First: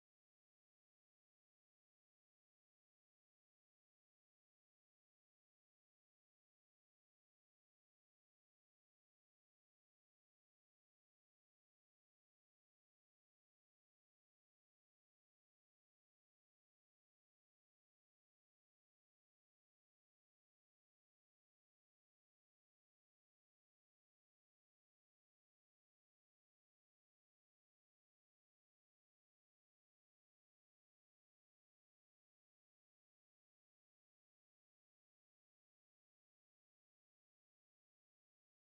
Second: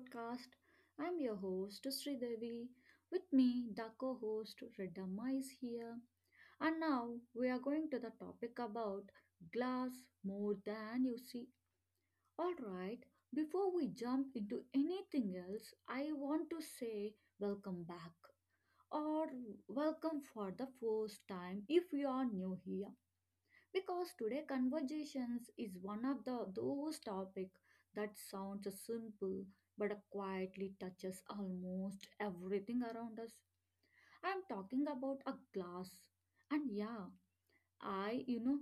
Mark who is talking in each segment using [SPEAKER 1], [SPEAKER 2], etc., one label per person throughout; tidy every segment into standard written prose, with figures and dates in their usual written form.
[SPEAKER 1] podcast. I'm your host Sridevi. With me, the co-host Redamma is here. And now we are going to the topic about glass, more than you see. Alright, before we jump into anything else, I want to say welcome back, or welcome for the first time if you are new here, because today conversations is one of the those topic that sounds simple but quietly touches almost everything around us. I'm talking about a glass. And yeah, I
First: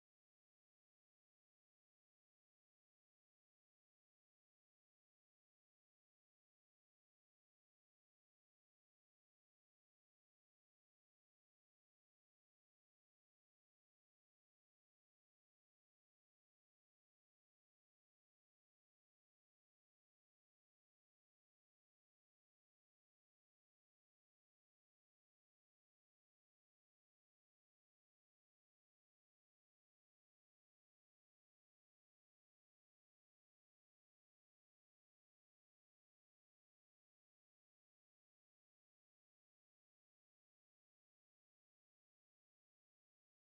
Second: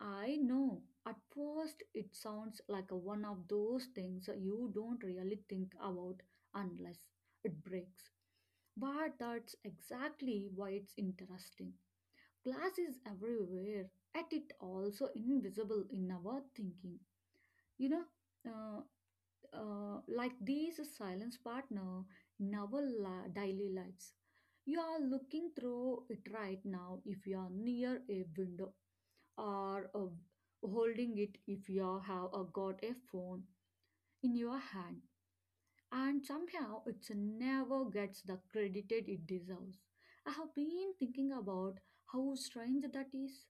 [SPEAKER 1] I know, at first it sounds like a one of those things you don't really think about unless it breaks. But that's exactly why it's interesting. Glass is everywhere, at it also invisible in our thinking. You know, uh, like these silence partner in our daily lives. You are looking through it right now if you are near a window, or holding it if you have got a phone in your hand. And somehow it never gets the credited it deserves. I have been thinking about how strange that is.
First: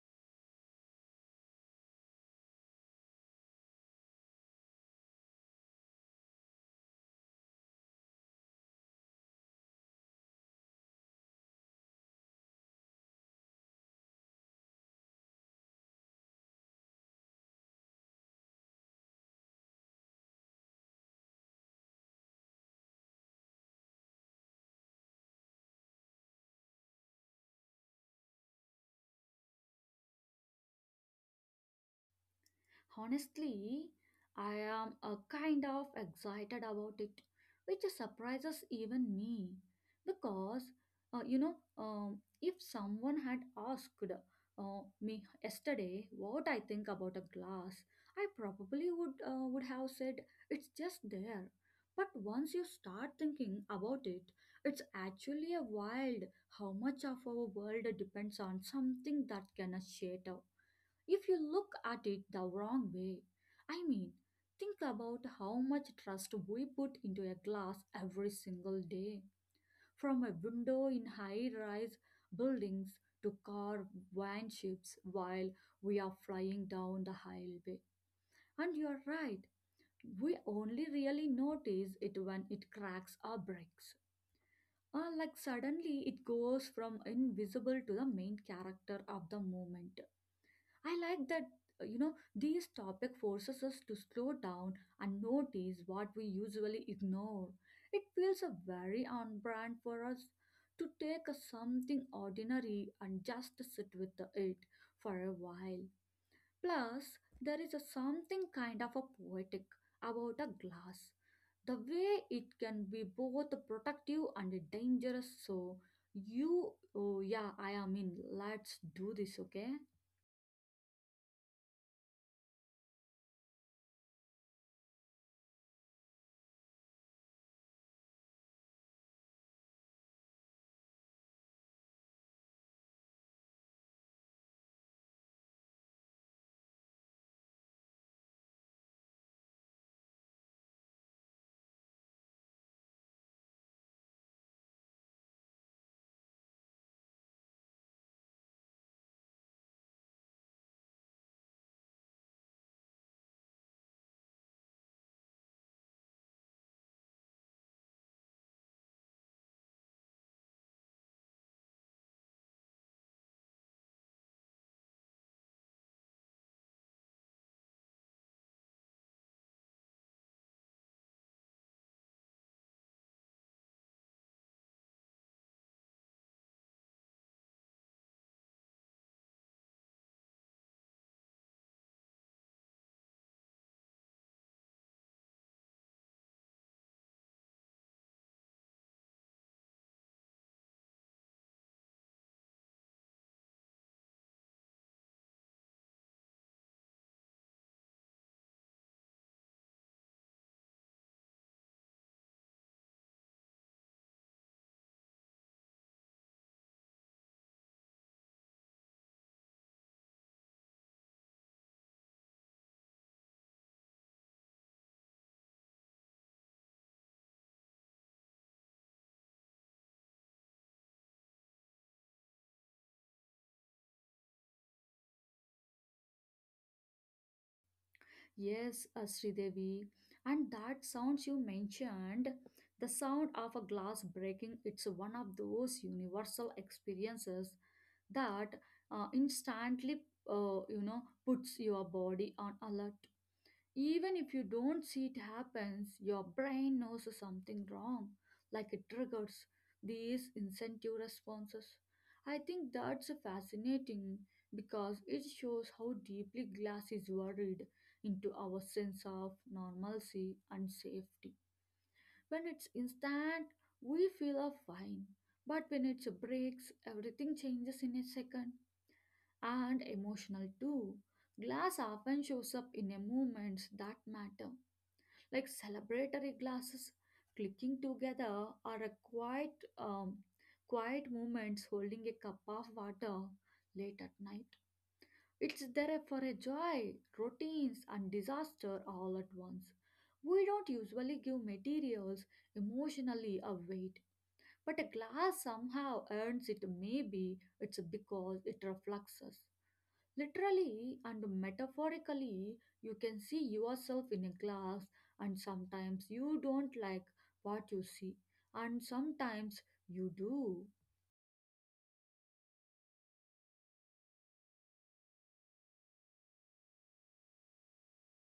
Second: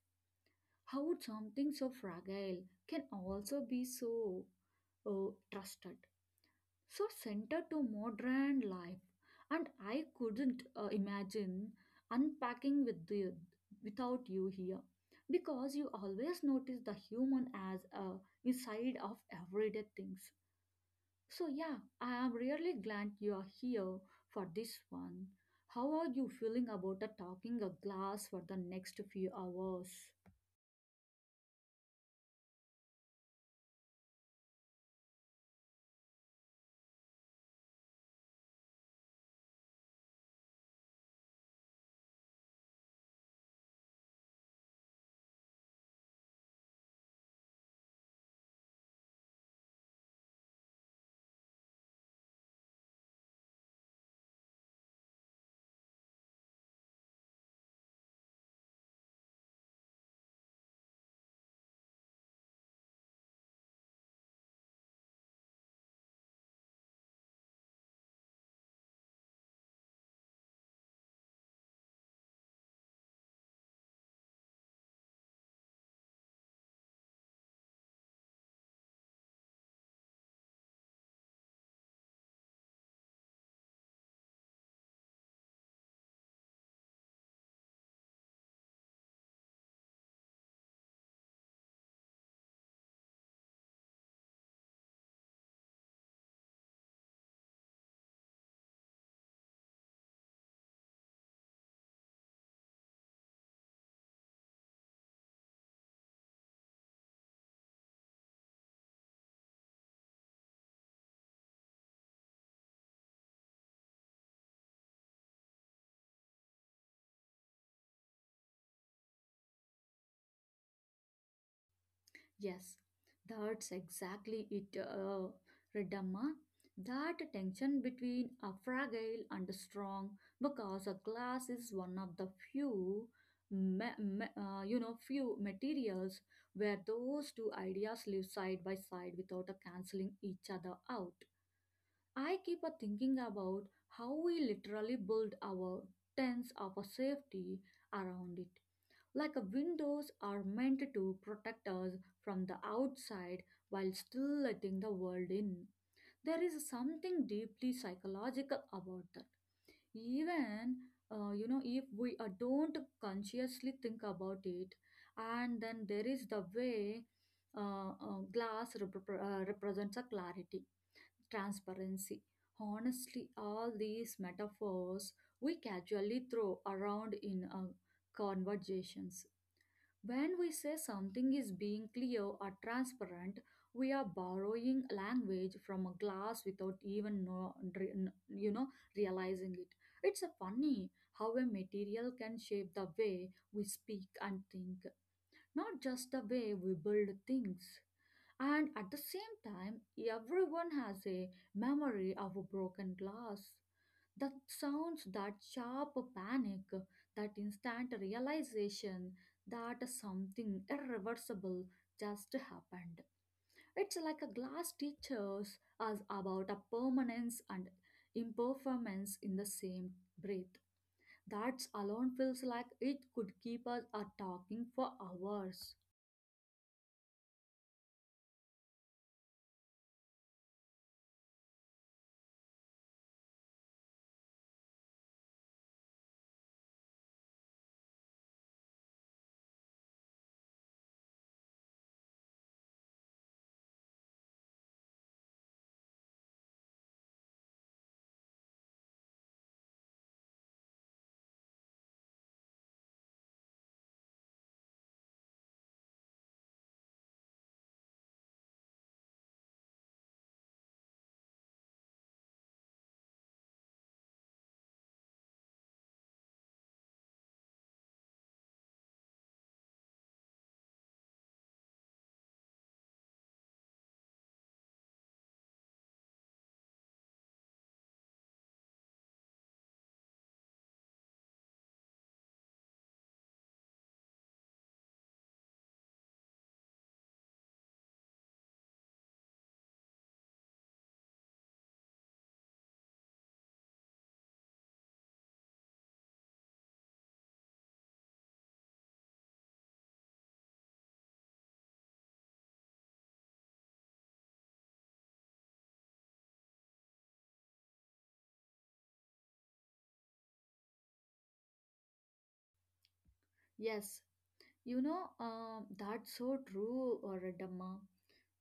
[SPEAKER 1] How would something so fragile can also be so trusted, so centered to modern life? And I couldn't imagine unpacking without you here, because you always notice the human as inside of everyday things. So yeah, I am really glad you are here for this one. How are you feeling about the talking a glass for the next few hours?
[SPEAKER 2] Honestly, I am a kind of excited about it, which surprises even me because if someone had asked uh, me yesterday what I think about a glass, I probably would have said it's just there. But once you start thinking about it, it's actually a wild how much of our world depends on something that can shatter if you look at it the wrong way. I mean, think about how much trust we put into a glass every single day. From a window in high rise buildings to car van ships while we are flying down the highway. And you're right, we only really notice it when it cracks or breaks. Like suddenly it goes from invisible to the main character of the moment. I like that, these topic forces us to slow down and notice what we usually ignore. It feels a very on brand for us to take a something ordinary and just sit with the it for a while. Plus, there is a something kind of a poetic about a glass. The way it can be both protective and dangerous. So, you, oh yeah, I am in. Let's do this, okay?
[SPEAKER 1] Yes, that's exactly it, Redamma. That tension between a fragile and a strong, because a glass is one of the few, few materials where those two ideas live side by side without a canceling each other out. I keep a thinking about how we literally build our tents of a safety around it, like a windows are meant to protect us from the outside while still letting the world in. There is something deeply psychological about that, even you know, if we don't consciously think about it. And then there is the way glass represents a clarity, transparency, honestly all these metaphors we casually throw around in conversations. When we say something is being clear or transparent, we are borrowing language from a glass without even know, dr- n- you know realizing it. It's a funny how a material can shape the way we speak and think, not just the way we build things. And at the same time, everyone has a memory of a broken glass. That sounds, that sharp panic, that instant realization that something irreversible just happened. It's like a glass teaches us about a permanence and impermanence in the same breath. That alone feels like it could keep us talking for hours.
[SPEAKER 2] Yes, Sridevi. And that sounds you mentioned, the sound of a glass breaking, it's one of those universal experiences that instantly, puts your body on alert. Even if you don't see it happens, your brain knows something wrong, like it triggers these incentive responses. I think that's fascinating because it shows how deeply glass is worried into our sense of normalcy and safety. When it's instant, we feel are fine, but when it breaks, everything changes in a second and emotional too. Glass often shows up in a moments that matter like celebratory glasses clicking together or a quiet moments holding a cup of water late at night. It's there for a joy routines and disaster all at once. We don't usually give materials emotionally a weight, but a glass somehow earns it. Maybe it's because it reflects us. Literally and metaphorically, you can see yourself in a glass, and sometimes you don't like what you see, and sometimes you do.
[SPEAKER 1] Yes, that's so true, Redamma.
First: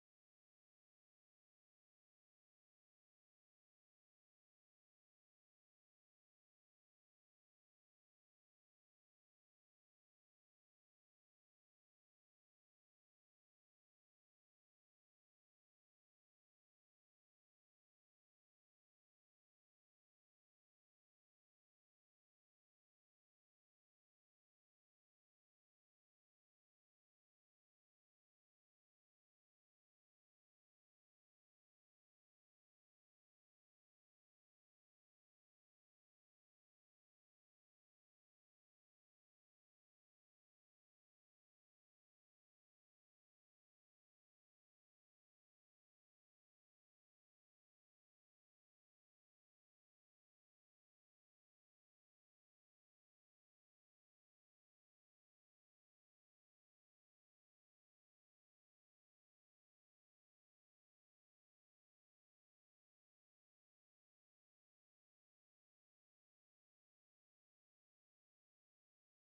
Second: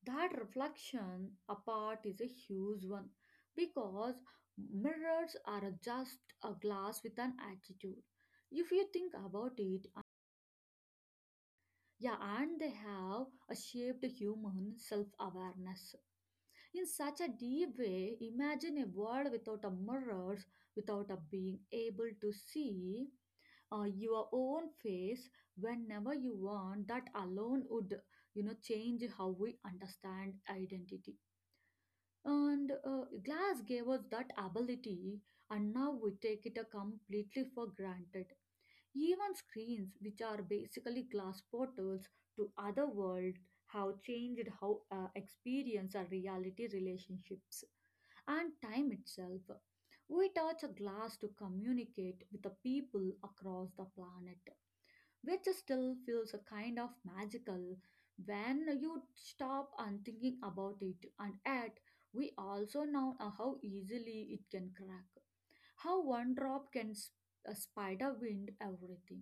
[SPEAKER 1] That reflection apart is a huge one because mirrors are just a glass with an attitude. If you think about it, yeah, and they have a shaped human self awareness. In such a deep way, imagine a world without a mirrors, without a being able to see your own face whenever you want. That alone would, you know, change how we understand identity. And glass gave us that ability, and now we take it completely for granted. Even screens, which are basically glass portals to other world, have changed how experience our reality, relationships, and time itself. We touch a glass to communicate with the people across the planet, which still feels a kind of magical when you stop and thinking about it. And yet we also know how easily it can crack, how one drop can a spider wind everything.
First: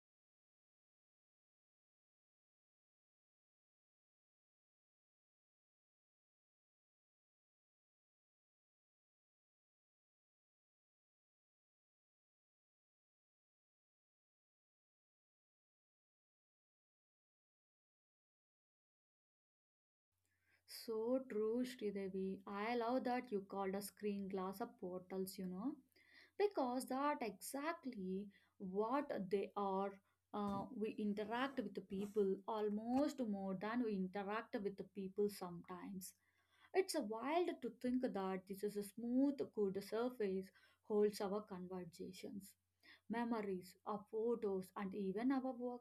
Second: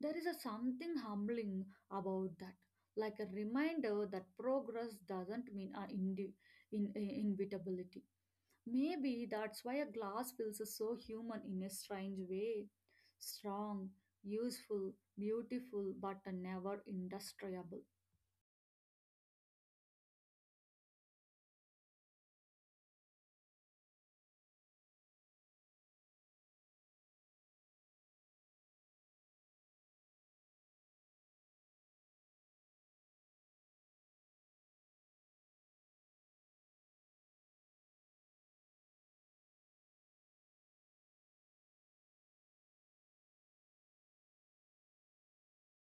[SPEAKER 1] There is a something humbling about that, like a reminder that progress doesn't mean in, in- inevitability. Maybe that's why a glass feels so human in a strange way. Strong, useful, beautiful, but never industriable.
[SPEAKER 2] So true, Sridevi. I love that you called a screen glass a portals, you know, because that exactly what they are. We interact with the people almost more than we interact with the people sometimes. It's a wild to think that this is a smooth, good surface holds our conversations memories, our photos, and even our work.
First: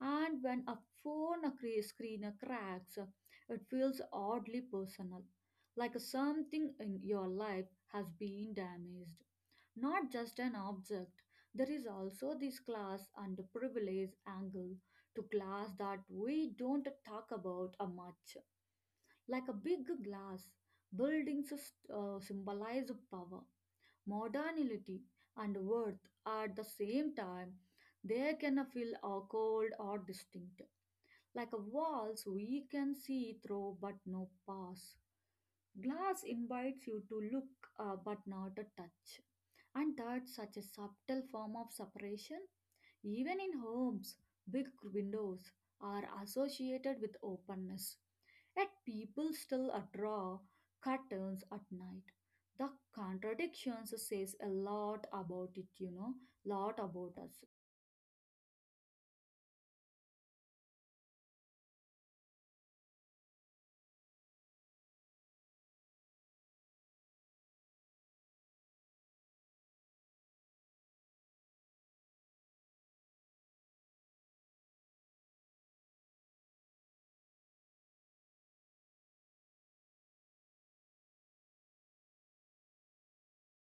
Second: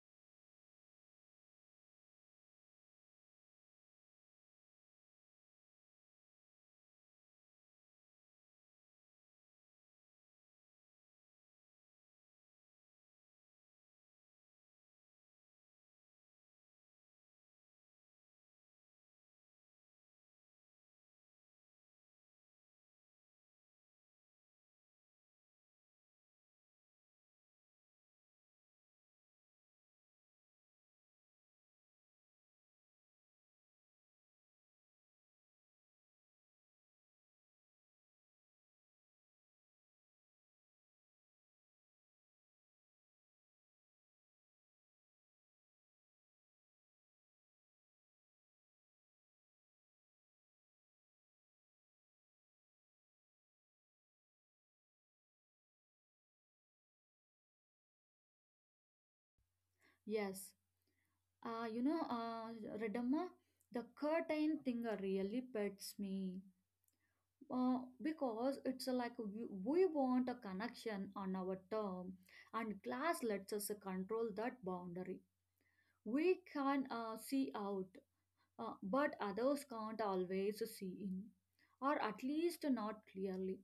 [SPEAKER 2] And when a screen cracks, it feels oddly personal, like something in your life has been damaged. Not just an object, there is also this class and privilege angle to class that we don't talk about a much. Like a big glass, buildings symbolize power modernity and worth. At the same time, they can feel or cold or distinct, like a walls we can see through but no pass. Glass invites you to look but not to touch, and that's such a subtle form of separation even in homes, big windows are associated with openness. Yet people still draw curtains at night. The contradiction says a lot about it, you know, lot about us.
[SPEAKER 1] Yes, uh, you know, uh, Redamma, the curtain thing really pets me. Because it's like we want a connection on our term, and glass lets us control that boundary. We can see out, but others can't always see in, or at least not clearly.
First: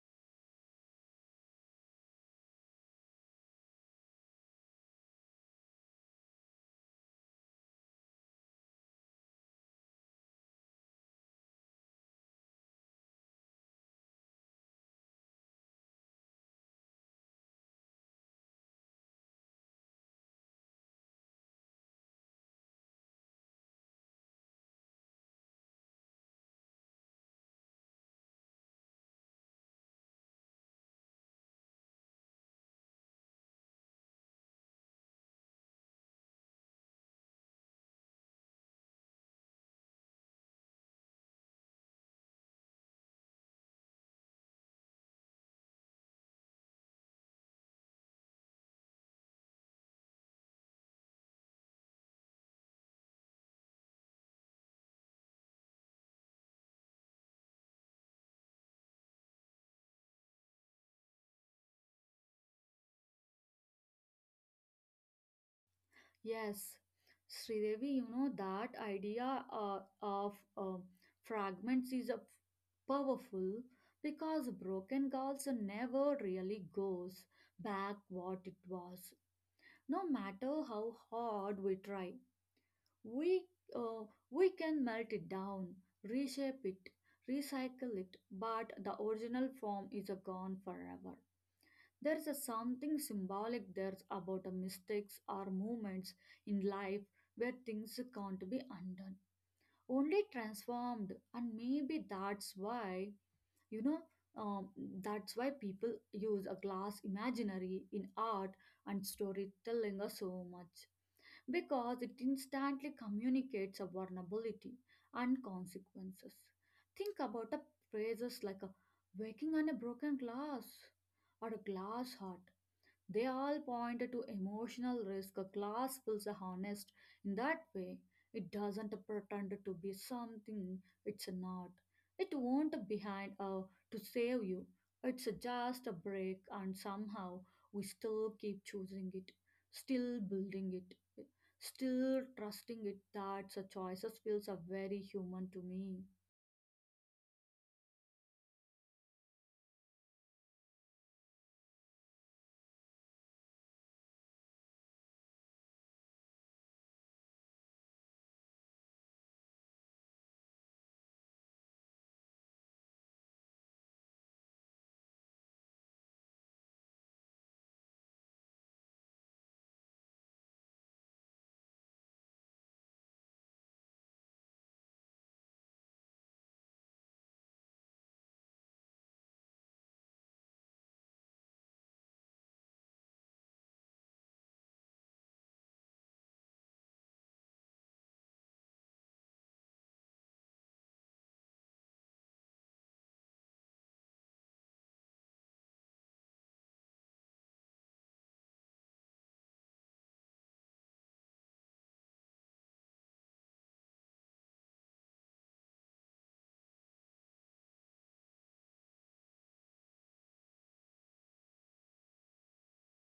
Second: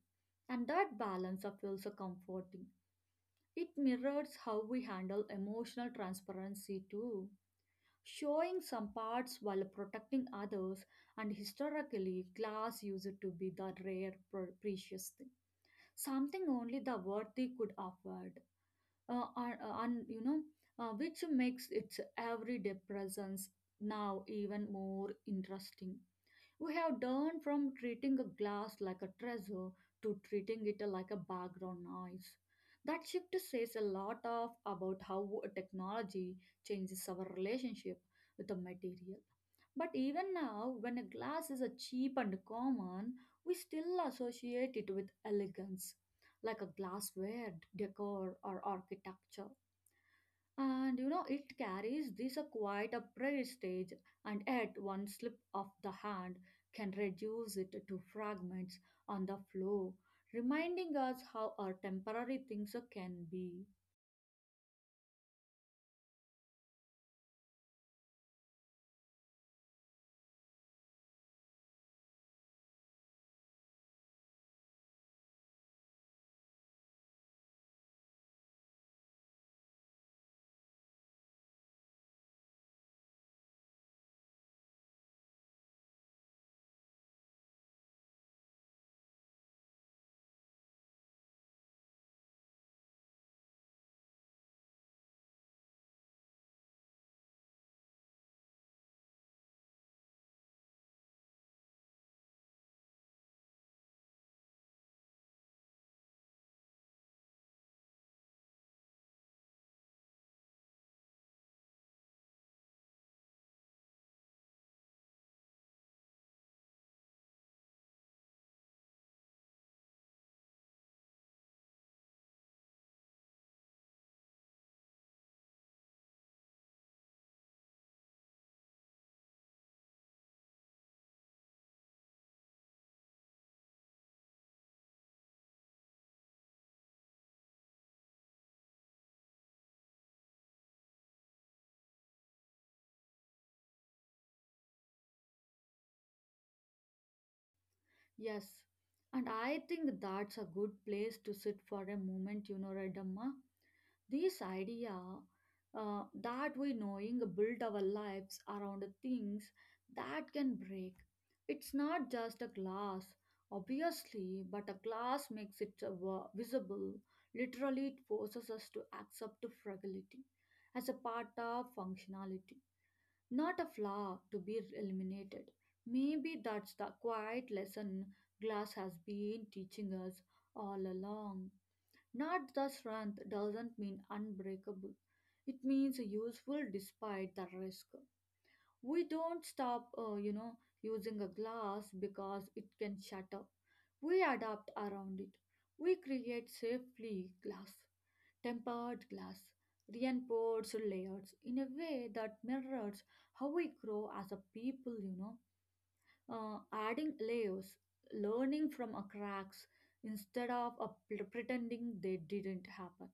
[SPEAKER 1] And that balance feels comforting. It mirrors how we handle emotional transparency too, showing some parts while protecting others. And historically, glass used to be the rare, precious thing, something only the worthy could afford. Uh, and, and which makes its everyday presence now even more interesting. We have turned from treating a glass like a treasure to treating it like a background noise. That shift says a lot of about how technology changes our relationship with the material. But even now, when a glass is a cheap and common, we still associate it with elegance, like a glassware decor or architecture. And you know, it carries this a quite a prayer stage, and yet one slip of the hand can reduce it to fragments on the floor, reminding us how our temporary things can be.
[SPEAKER 2] Yes, Sridevi, you know, that idea of fragments is a powerful because broken girls never really goes back what it was. No matter how hard we try, we uh, we can melt it down, reshape it, recycle it, but the original form is gone forever. There is a something symbolic there about a mistakes or moments in life where things can't be undone, only transformed, and maybe that's why you know um, that's why people use a glass imaginary in art and storytelling so much because it instantly communicates a vulnerability and consequences. Think about the phrases like a waking on a broken glass or a glass heart. They all point to emotional risk. A class feels honest in that way. It doesn't pretend to be something it's not. It won't behind to save you. It's just a break, and somehow we still keep choosing it, still building it, still trusting it. That such choices feels are very human to me.
[SPEAKER 1] Yes, and I think that's a good place to sit for a moment, you know, Redamma. This idea that we knowing build our lives around the things that can break. It's not just a glass, obviously, but a glass makes it visible. Literally, it forces us to accept fragility as a part of functionality, not a flaw to be eliminated. Maybe that's the quiet lesson glass has been teaching us all along. Not the strength doesn't mean unbreakable. It means useful despite the risk. We don't stop, using a glass because it can shatter. We adapt around it. We create safely glass, tempered glass, reinforced layers in a way that mirrors how we grow as a people, you know, adding layers, learning from our cracks instead of pretending they didn't happen.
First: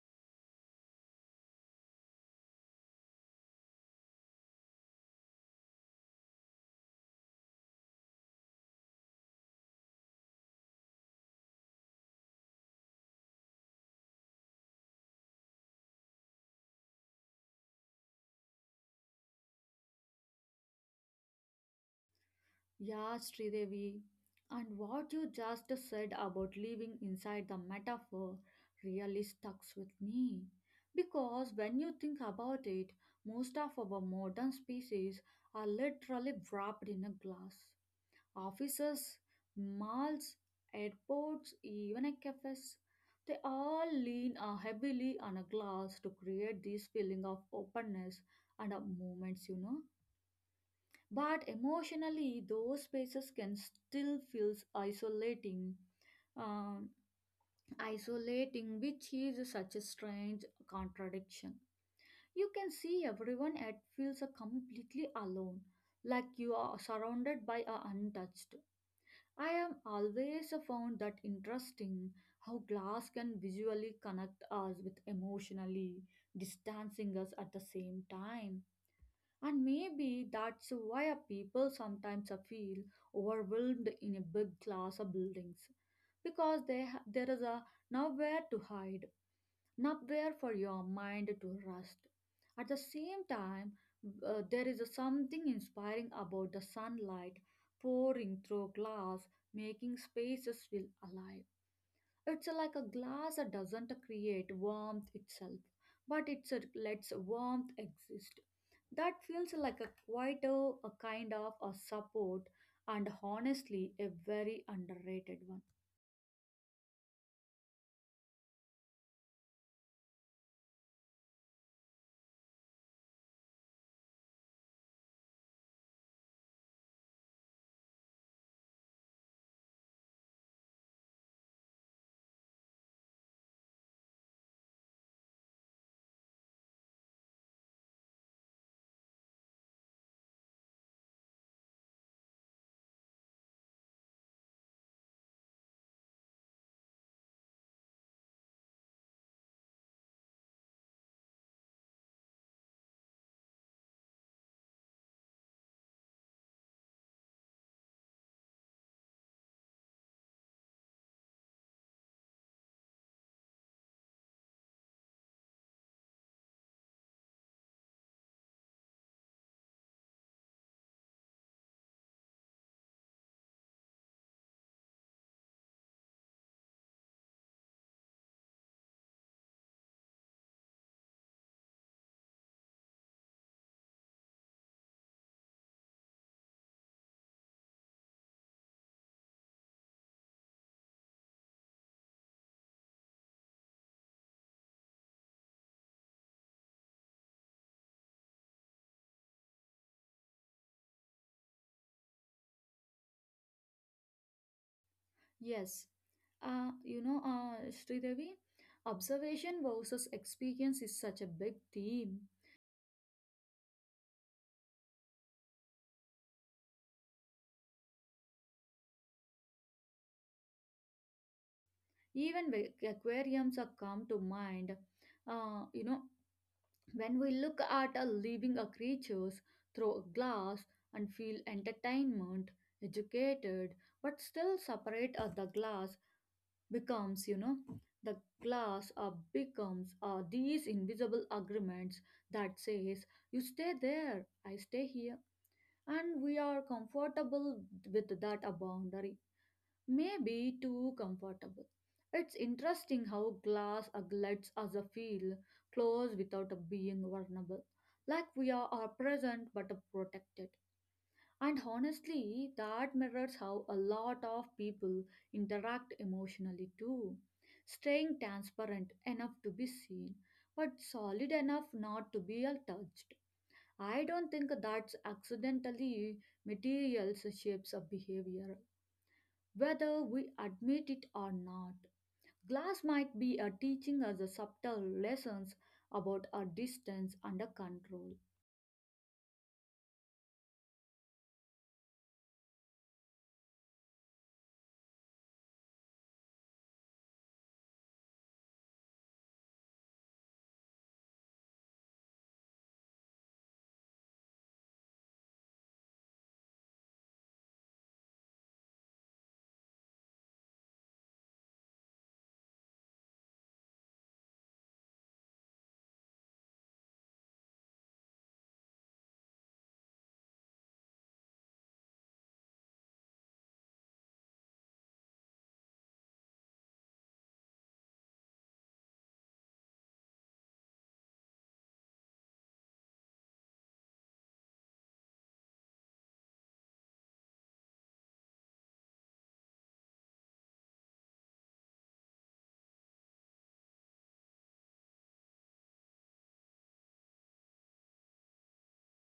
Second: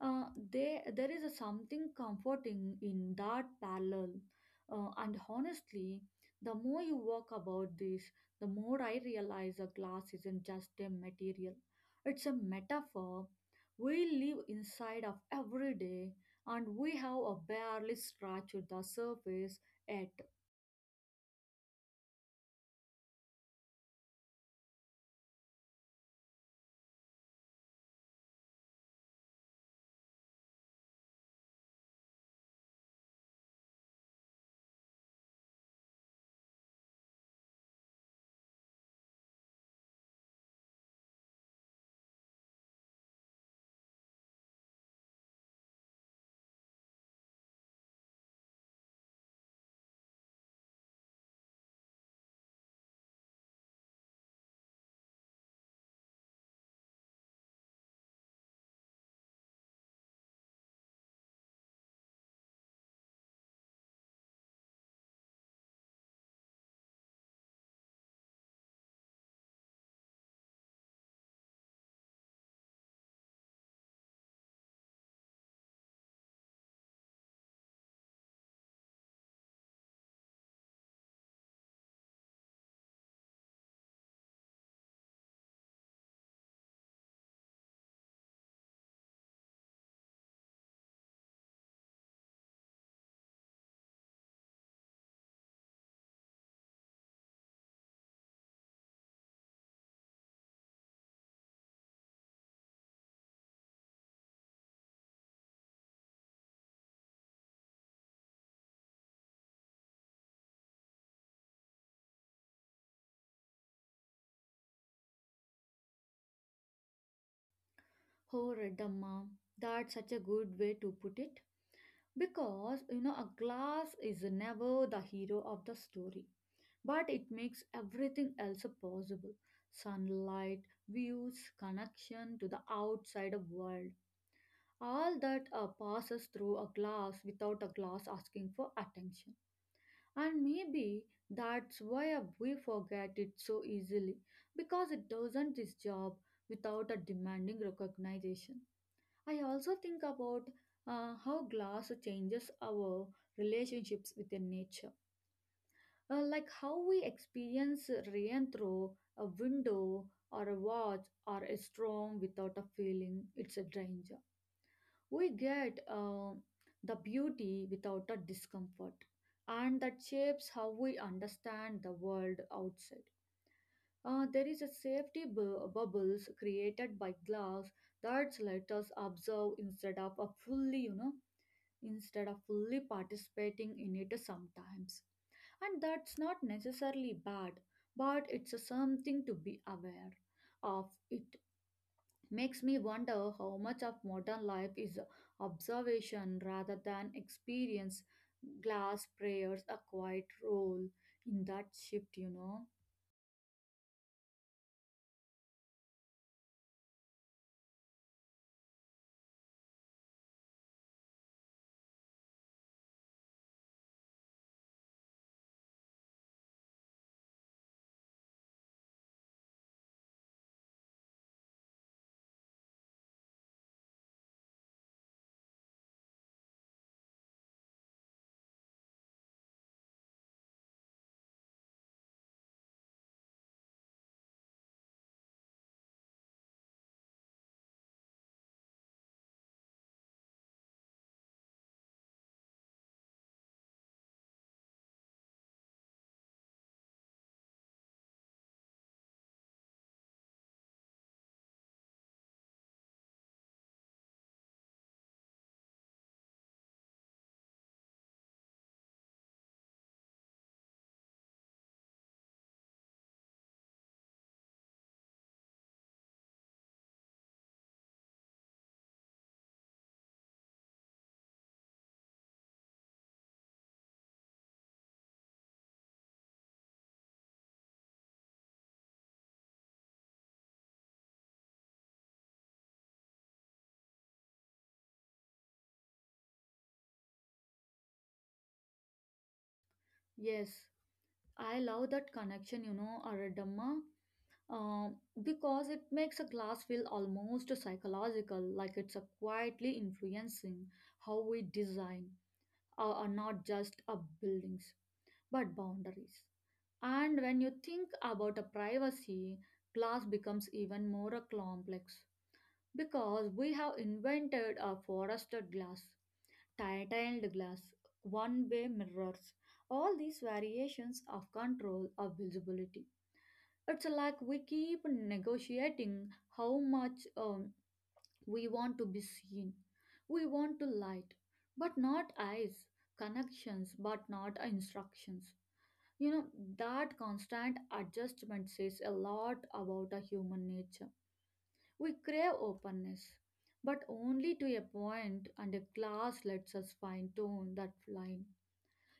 [SPEAKER 1] Uh, there is a something comforting in that parallel. And honestly, the more you work about this, the more I realize a glass isn't just a material. It's a metaphor. We live inside of every day, and we have a barely scratched the surface yet.
[SPEAKER 2] Yeah, Sridevi. And what you just said about living inside the metaphor really stucks with me. Because when you think about it, most of our modern species are literally wrapped in a glass. Offices, malls, airports, even a cafes, they all lean heavily on a glass to create this feeling of openness and of movements, you know. But emotionally, those spaces can still feel um, isolating, which is such a strange contradiction. You can see everyone at feels completely alone, like you are surrounded by a untouched. I have always found that interesting how glass can visually connect us with emotionally distancing us at the same time. And maybe that's why people sometimes feel overwhelmed in a big class of buildings because there is a nowhere to hide, nowhere for your mind to rest. At the same time, there is something inspiring about the sunlight pouring through glass, making spaces feel alive. It's like a glass that doesn't create warmth itself, but it lets warmth exist. That feels like a quieter, a kind of a support, and honestly, a very underrated one.
[SPEAKER 1] Oh, Redamma, that's such a good way to put it. Because, you know, a glass is never the hero of the story, but it makes everything else possible: sunlight, views, connection to the outside world. All that passes through a glass without a glass asking for attention. And maybe that's why we forget it so easily, because it doesn't this job without a demanding recognition. I also think about how glass changes our relationships with the nature, like how we experience rain through a window, or a watch or a storm, without a feeling it's a danger. We get the beauty without a discomfort, and that shapes how we understand the world outside. There is a safety bubbles created by glass that let us observe instead of fully participating in it sometimes. And that's not necessarily bad, but it's a something to be aware of. It makes me wonder how much of modern life is observation rather than experience. Glass prayers a quiet role in that shift, you know.
[SPEAKER 2] Yes, Sridevi, observation versus experience is such a big theme. Even the aquariums are come to mind. Uh, you know, when we look at a living a creatures through a glass and feel entertainment, educated, but still separate the glass becomes you know the glass becomes these invisible agreements that says you stay there, I stay here, and we are comfortable with that a boundary, maybe too comfortable. It's interesting how glass lets us feel close without being vulnerable, like we are present but protected, and honestly, that mirrors how a lot of people interact emotionally too. Staying transparent enough to be seen, but solid enough not to be all touched. I don't think that's accidentally materials shapes of behavior, whether we admit it or not. Glass might be a teaching us a subtle lessons about our distance under control.
[SPEAKER 1] Yes, I love that connection, you know, Aradamma, um, because it makes a glass feel almost psychological, like it's a quietly influencing how we design are not just of buildings but boundaries. And when you think about a privacy, glass becomes even more a complex, because we have invented a forested glass, tiled glass, one-way mirrors. All these variations of control of visibility. It's like we keep negotiating how much we want to be seen. We want to light, but not eyes, connections, but not instructions. You know, that constant adjustment says a lot about a human nature. We crave openness, but only to a point, and a glass lets us fine tune that line.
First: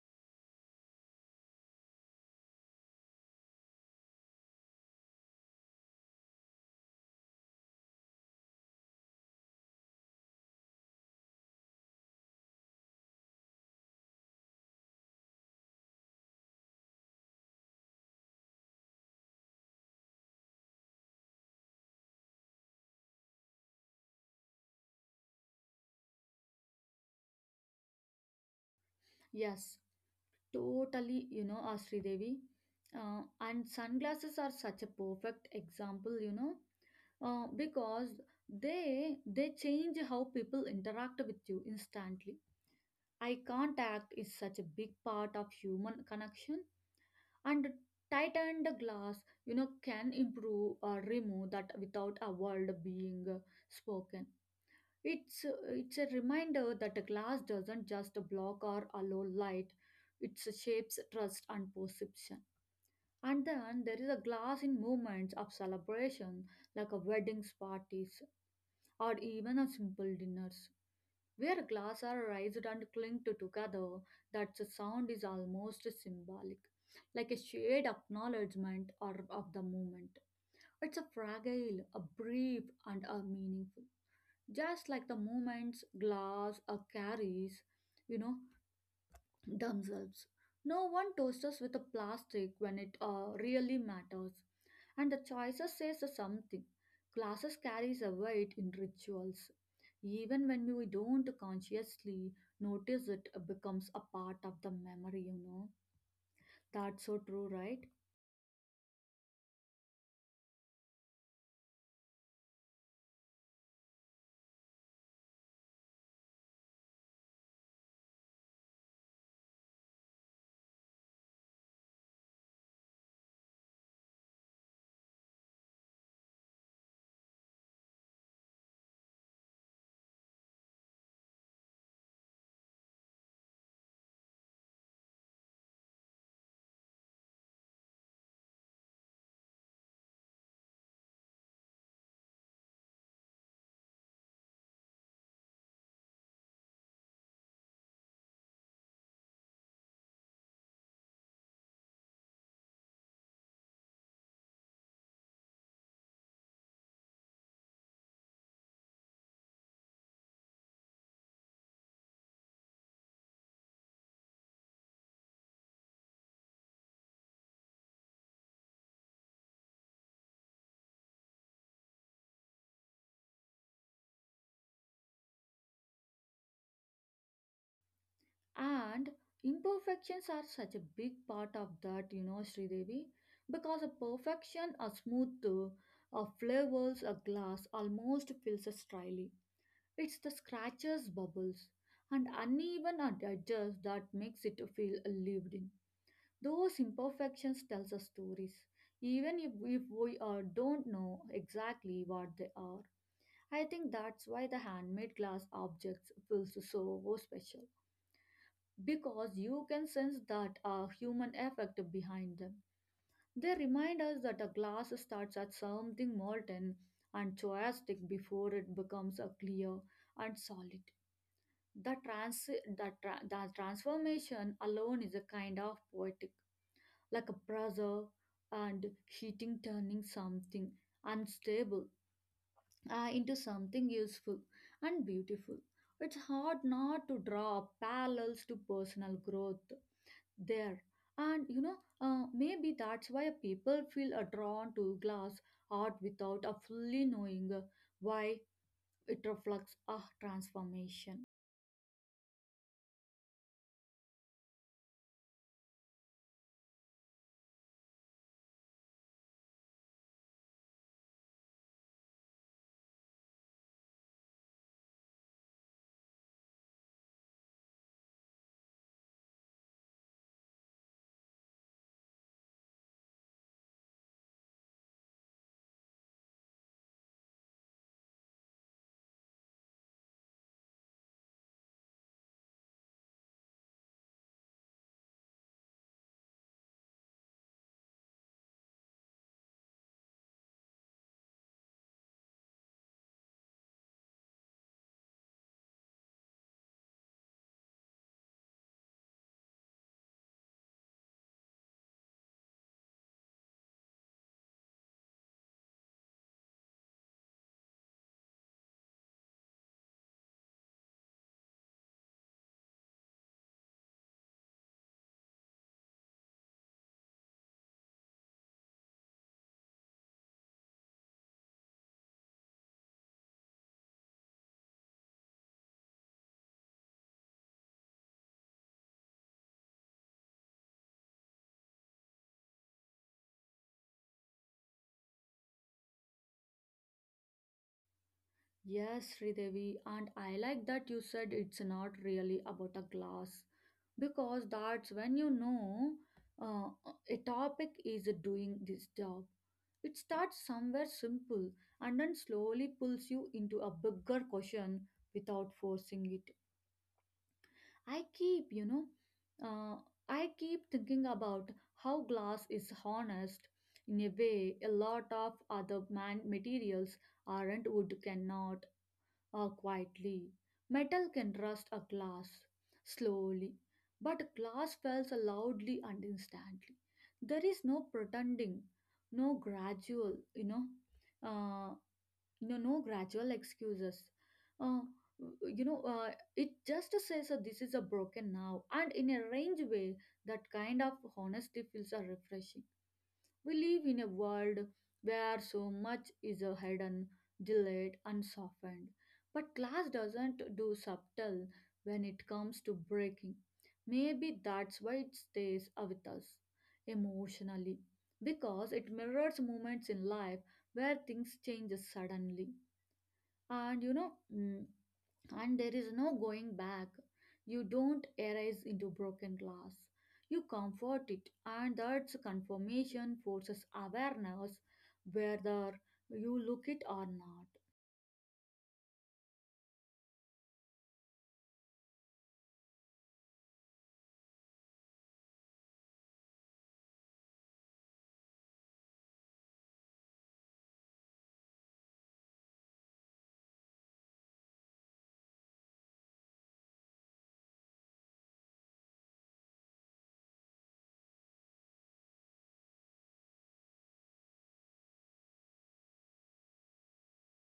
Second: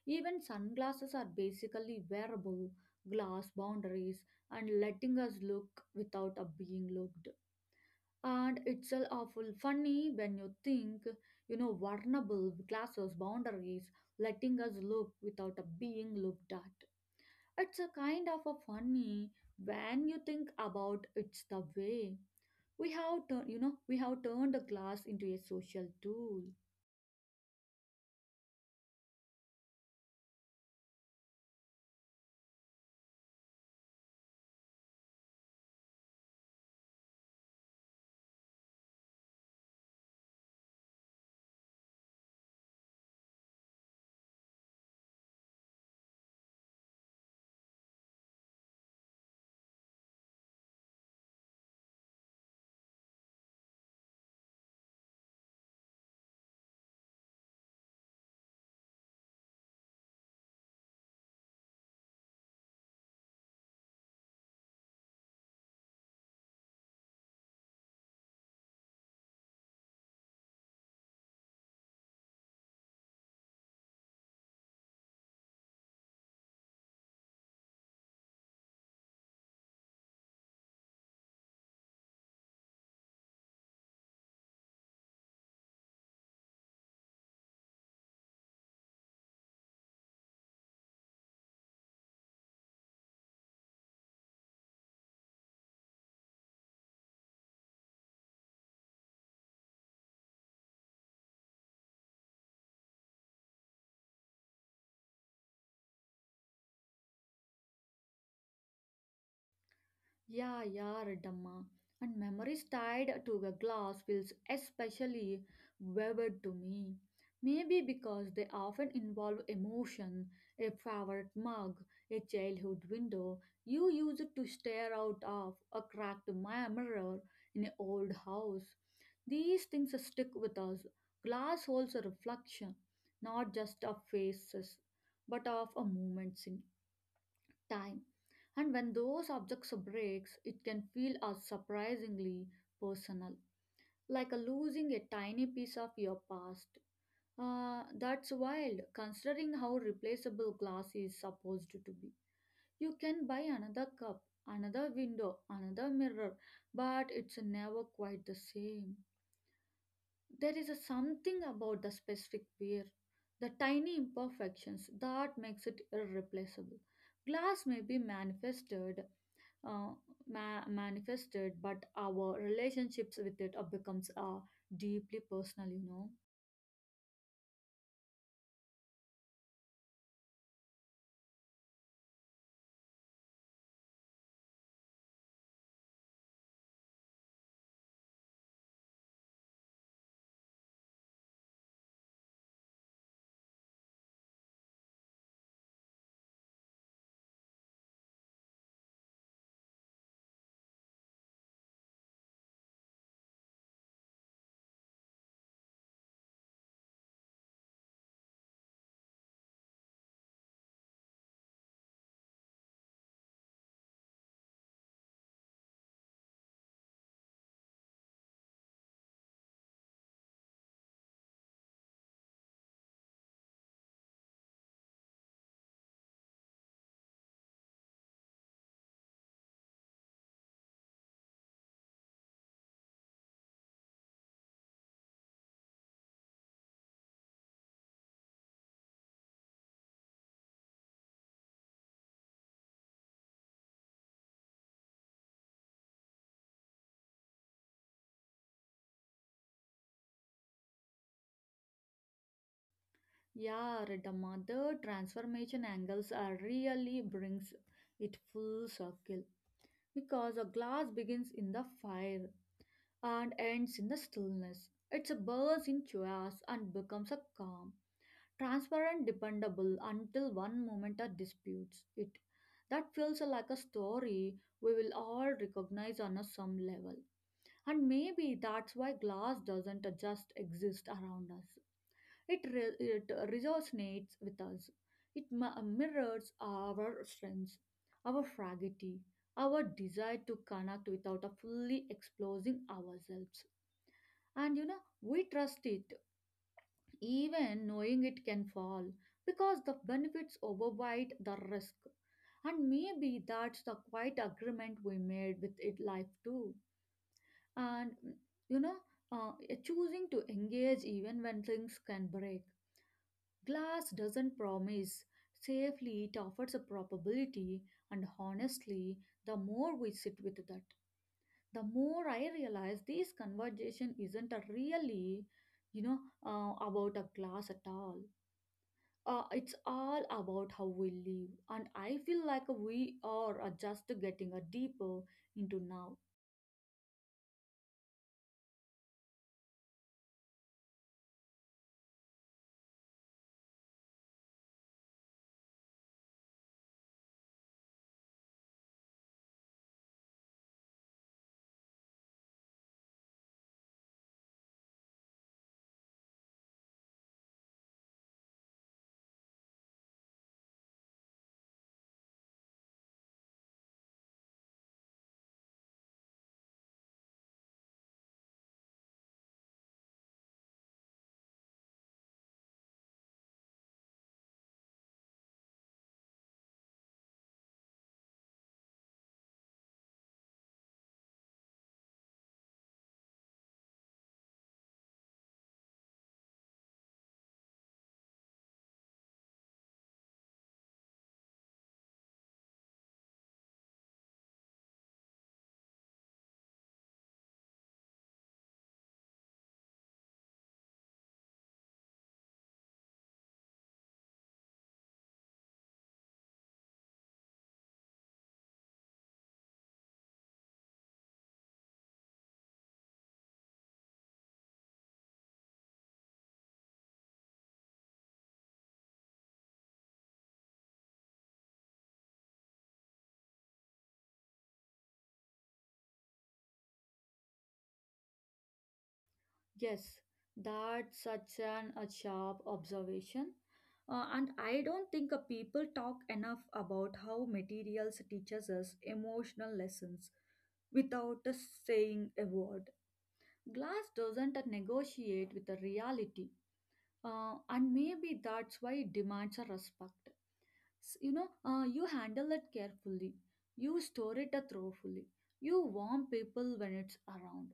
[SPEAKER 1] Even sunglasses are basically wearable glass boundaries, and letting us look without a being looked. And it's all awful funny when you think, vulnerable classes boundaries letting us look without a being looked at. It's a kind of a funny when you think about it's the way we have turned the class into a social tool.
[SPEAKER 2] Yes, totally, you know, Sridevi. And sunglasses are such a perfect example, you know, because they change how people interact with you instantly. Eye contact is such a big part of human connection, and tightened glass, you know, can improve or remove that without a word being spoken. It's it's a reminder that a glass doesn't just block or allow light; it shapes trust and perception. And then there is a glass in moments of celebration, like a weddings parties or even a simple dinners, where glass are raised and clinged together. That the sound is almost symbolic, like a shared acknowledgement or of the moment. It's a fragile, a brief, and a meaningful just like the moments glass carries, you know, themselves. No one toasts us with a plastic when it really matters. And the choices says something. Glasses carries a weight in rituals. Even when we don't consciously notice it, it becomes a part of the memory, you know. That's so true, right?
[SPEAKER 1] Yeah, yeah, Redamma. And memories tied to the glass feels especially vivid to me. Maybe because they often involve emotion, a favorite mug, a childhood window you used to stare out of, a cracked mirror in an old house. These things stick with us. Glass holds a reflection, not just of faces, but of a moment time. And when those objects breaks, it can feel as surprisingly personal, like a losing a tiny piece of your past. Ah, that's wild, considering how replaceable glass is supposed to be. You can buy another cup, another window, another mirror, but it's never quite the same. There is a something about the specific wear, the tiny imperfections that makes it irreplaceable. Glass may be manifested uh, manifested, but our relationships with it becomes deeply personal.
[SPEAKER 2] And imperfections are such a big part of that, you know, Sridevi, because a perfection, a smooth, a flavors, a glass almost feels us dryly. It's the scratches, bubbles, and edges that makes it feel lived in. Those imperfections tells us stories, even if we don't know exactly what they are. I think that's why the handmade glass objects feels so special because you can sense that human effect behind them. They remind us that a glass starts at something molten and choiastic before it becomes a clear and solid. The trans- that, tra- that transformation alone is a kind of poetic, like a brother and heating turning something unstable into something useful and beautiful. It's hard not to draw parallels to personal growth there, and you know, maybe that's why people feel drawn to glass art without fully knowing why it reflects a transformation.
[SPEAKER 1] Yeah Redamma, the transformation angles are really brings it full circle, because a glass begins in the fire and ends in the stillness. It's a burst in chaos and becomes a calm, transparent, dependable until one moment a disputes it. That feels like a story we will all recognize on a some level. And maybe that's why glass doesn't just exist around us. It resonates with us. It mirrors our strengths, our fragility, our desire to connect without a fully exposing ourselves. And you know, we trust it, even knowing it can fall, because the benefits override the risk. And maybe that's the quiet agreement we made with it life too. And mm, you know uh, eh, choosing to engage even when things can break. Glass doesn't promise safely, it offers a probability. And honestly, the more we sit with that, the more I realize this conversation isn't a really you know about a glass at all. It's all about how we live, and I feel like we are just getting a deeper into now.
[SPEAKER 2] Yes, Sridevi, and I like that you said it's not really about a glass because that's when you know, uh, a topic is doing this job. It starts somewhere simple and then slowly pulls you into a bigger question without forcing it. I keep, you know, uh, I keep thinking about how glass is harnessed in a way a lot of other man materials aren't. Wood cannot quietly. Metal can rust a glass slowly, but glass falls loudly and instantly. There is no pretending, no gradual, you know. uh, no gradual excuses. uh, you know uh, it just says that this is a broken now and in a range way that kind of honesty feels are refreshing. We live in a world where so much is hidden, delayed and softened, but class doesn't do subtle when it comes to breaking. Maybe that's why it stays with us emotionally, because it mirrors moments in life where things change suddenly, and and there is no going back. You don't arise into broken glass, you comfort it, and that's confirmation forces awareness whether you look it or not.
[SPEAKER 1] Yes, that's such an a sharp observation. And I don't think people talk enough about how materials teaches us emotional lessons without us saying a word. Glass doesn't negotiate with the reality, and maybe that's why it demands a respect. You handle it carefully, you store it thoroughly, you warm people when it's around.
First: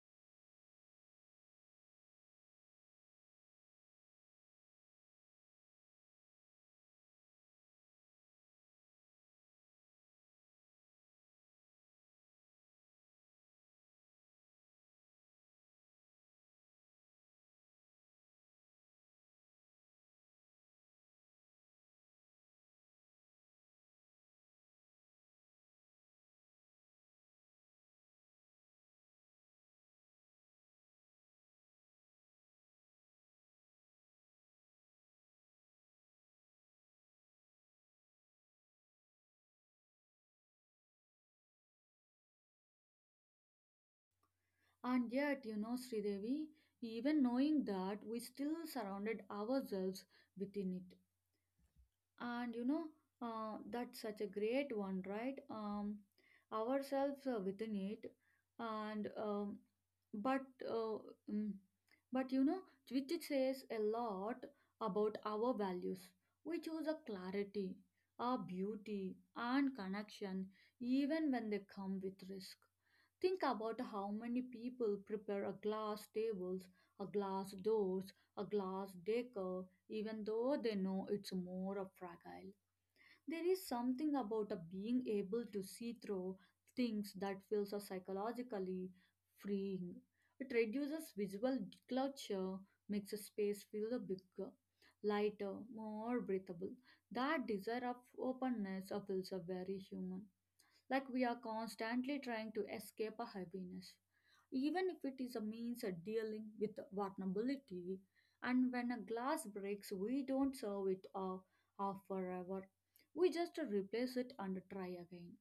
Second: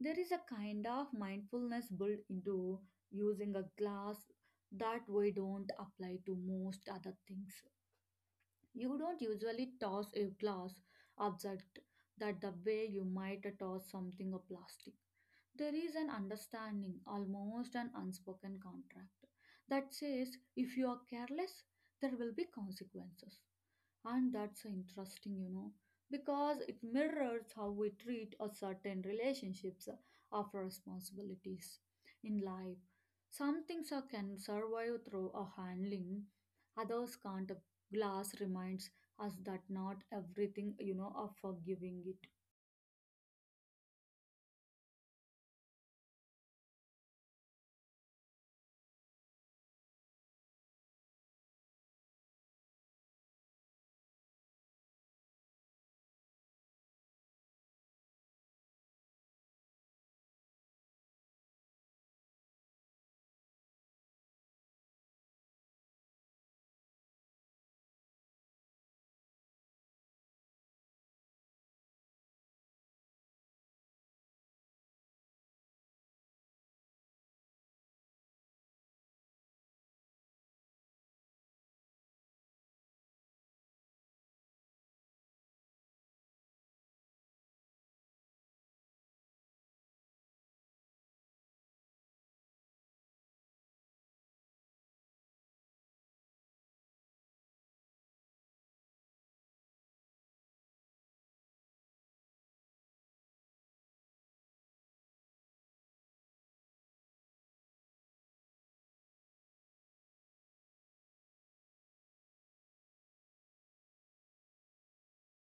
[SPEAKER 1] There is a kind of mindfulness built into using a glass that we don't apply to most other things. You don't usually toss a glass object that the way you might toss something of plastic. There is an understanding, almost an unspoken contract, that says if you are careless, there will be consequences. And that's so interesting, you know, because it mirrors how we treat a certain relationships of responsibilities in life. Some things are, can survive through a handling, others can't. Glass reminds us that not everything, you know, are forgiving it.
[SPEAKER 2] And yet, you know, Sridevi, even knowing that we still surrounded ourselves within it. And you know That's such a great one, right? Ourselves within it. And but uh, mm, but you know Which it says a lot about our values. We choose a clarity, a beauty and connection even when they come with risk. Think about how many people prepare a glass tables, a glass doors, a glass decor even though they know it's more of fragile. There is something about a being able to see through things that feels a psychologically freeing. It reduces visual clutter, makes a space feel bigger, lighter, more breathable. That desire of openness feels a very human, like we are constantly trying to escape a heaviness even if it is a means of dealing with vulnerability. And when a glass breaks, we don't serve it off forever. We just replace it and try again.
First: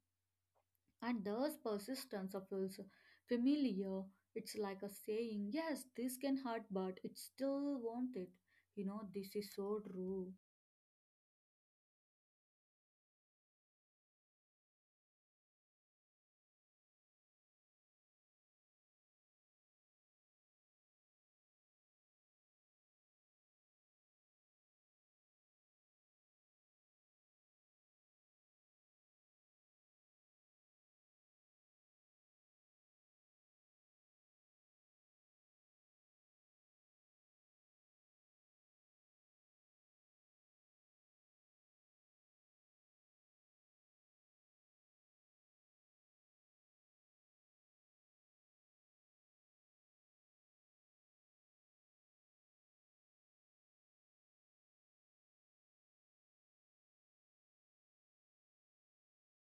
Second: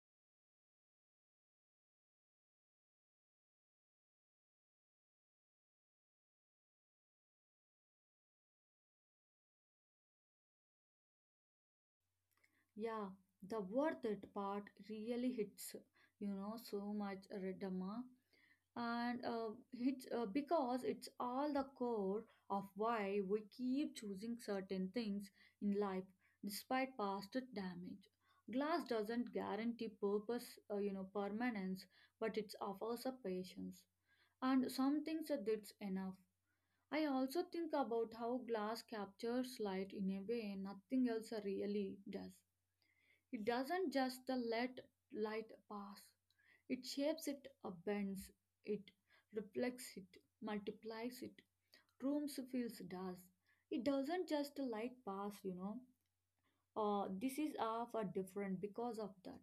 [SPEAKER 2] And thus persistence of feels familiar. It's like a saying, yes, this can hurt, but it still won't it. This is so true.
[SPEAKER 1] Yeah, the worth it part really hits, you know, so much, Redama. And it's Because it's all the core of why we keep choosing certain things in life despite past damage. Glass doesn't guarantee purpose, you know, permanence, but it offers a patience, and some things that that's enough. I also think about how glass captures light in a way nothing else really does. It doesn't just the let light pass. It shapes it, bends it, reflects it, multiplies it, rooms fills does. It doesn't just light pass, you know. This is off or different because of that.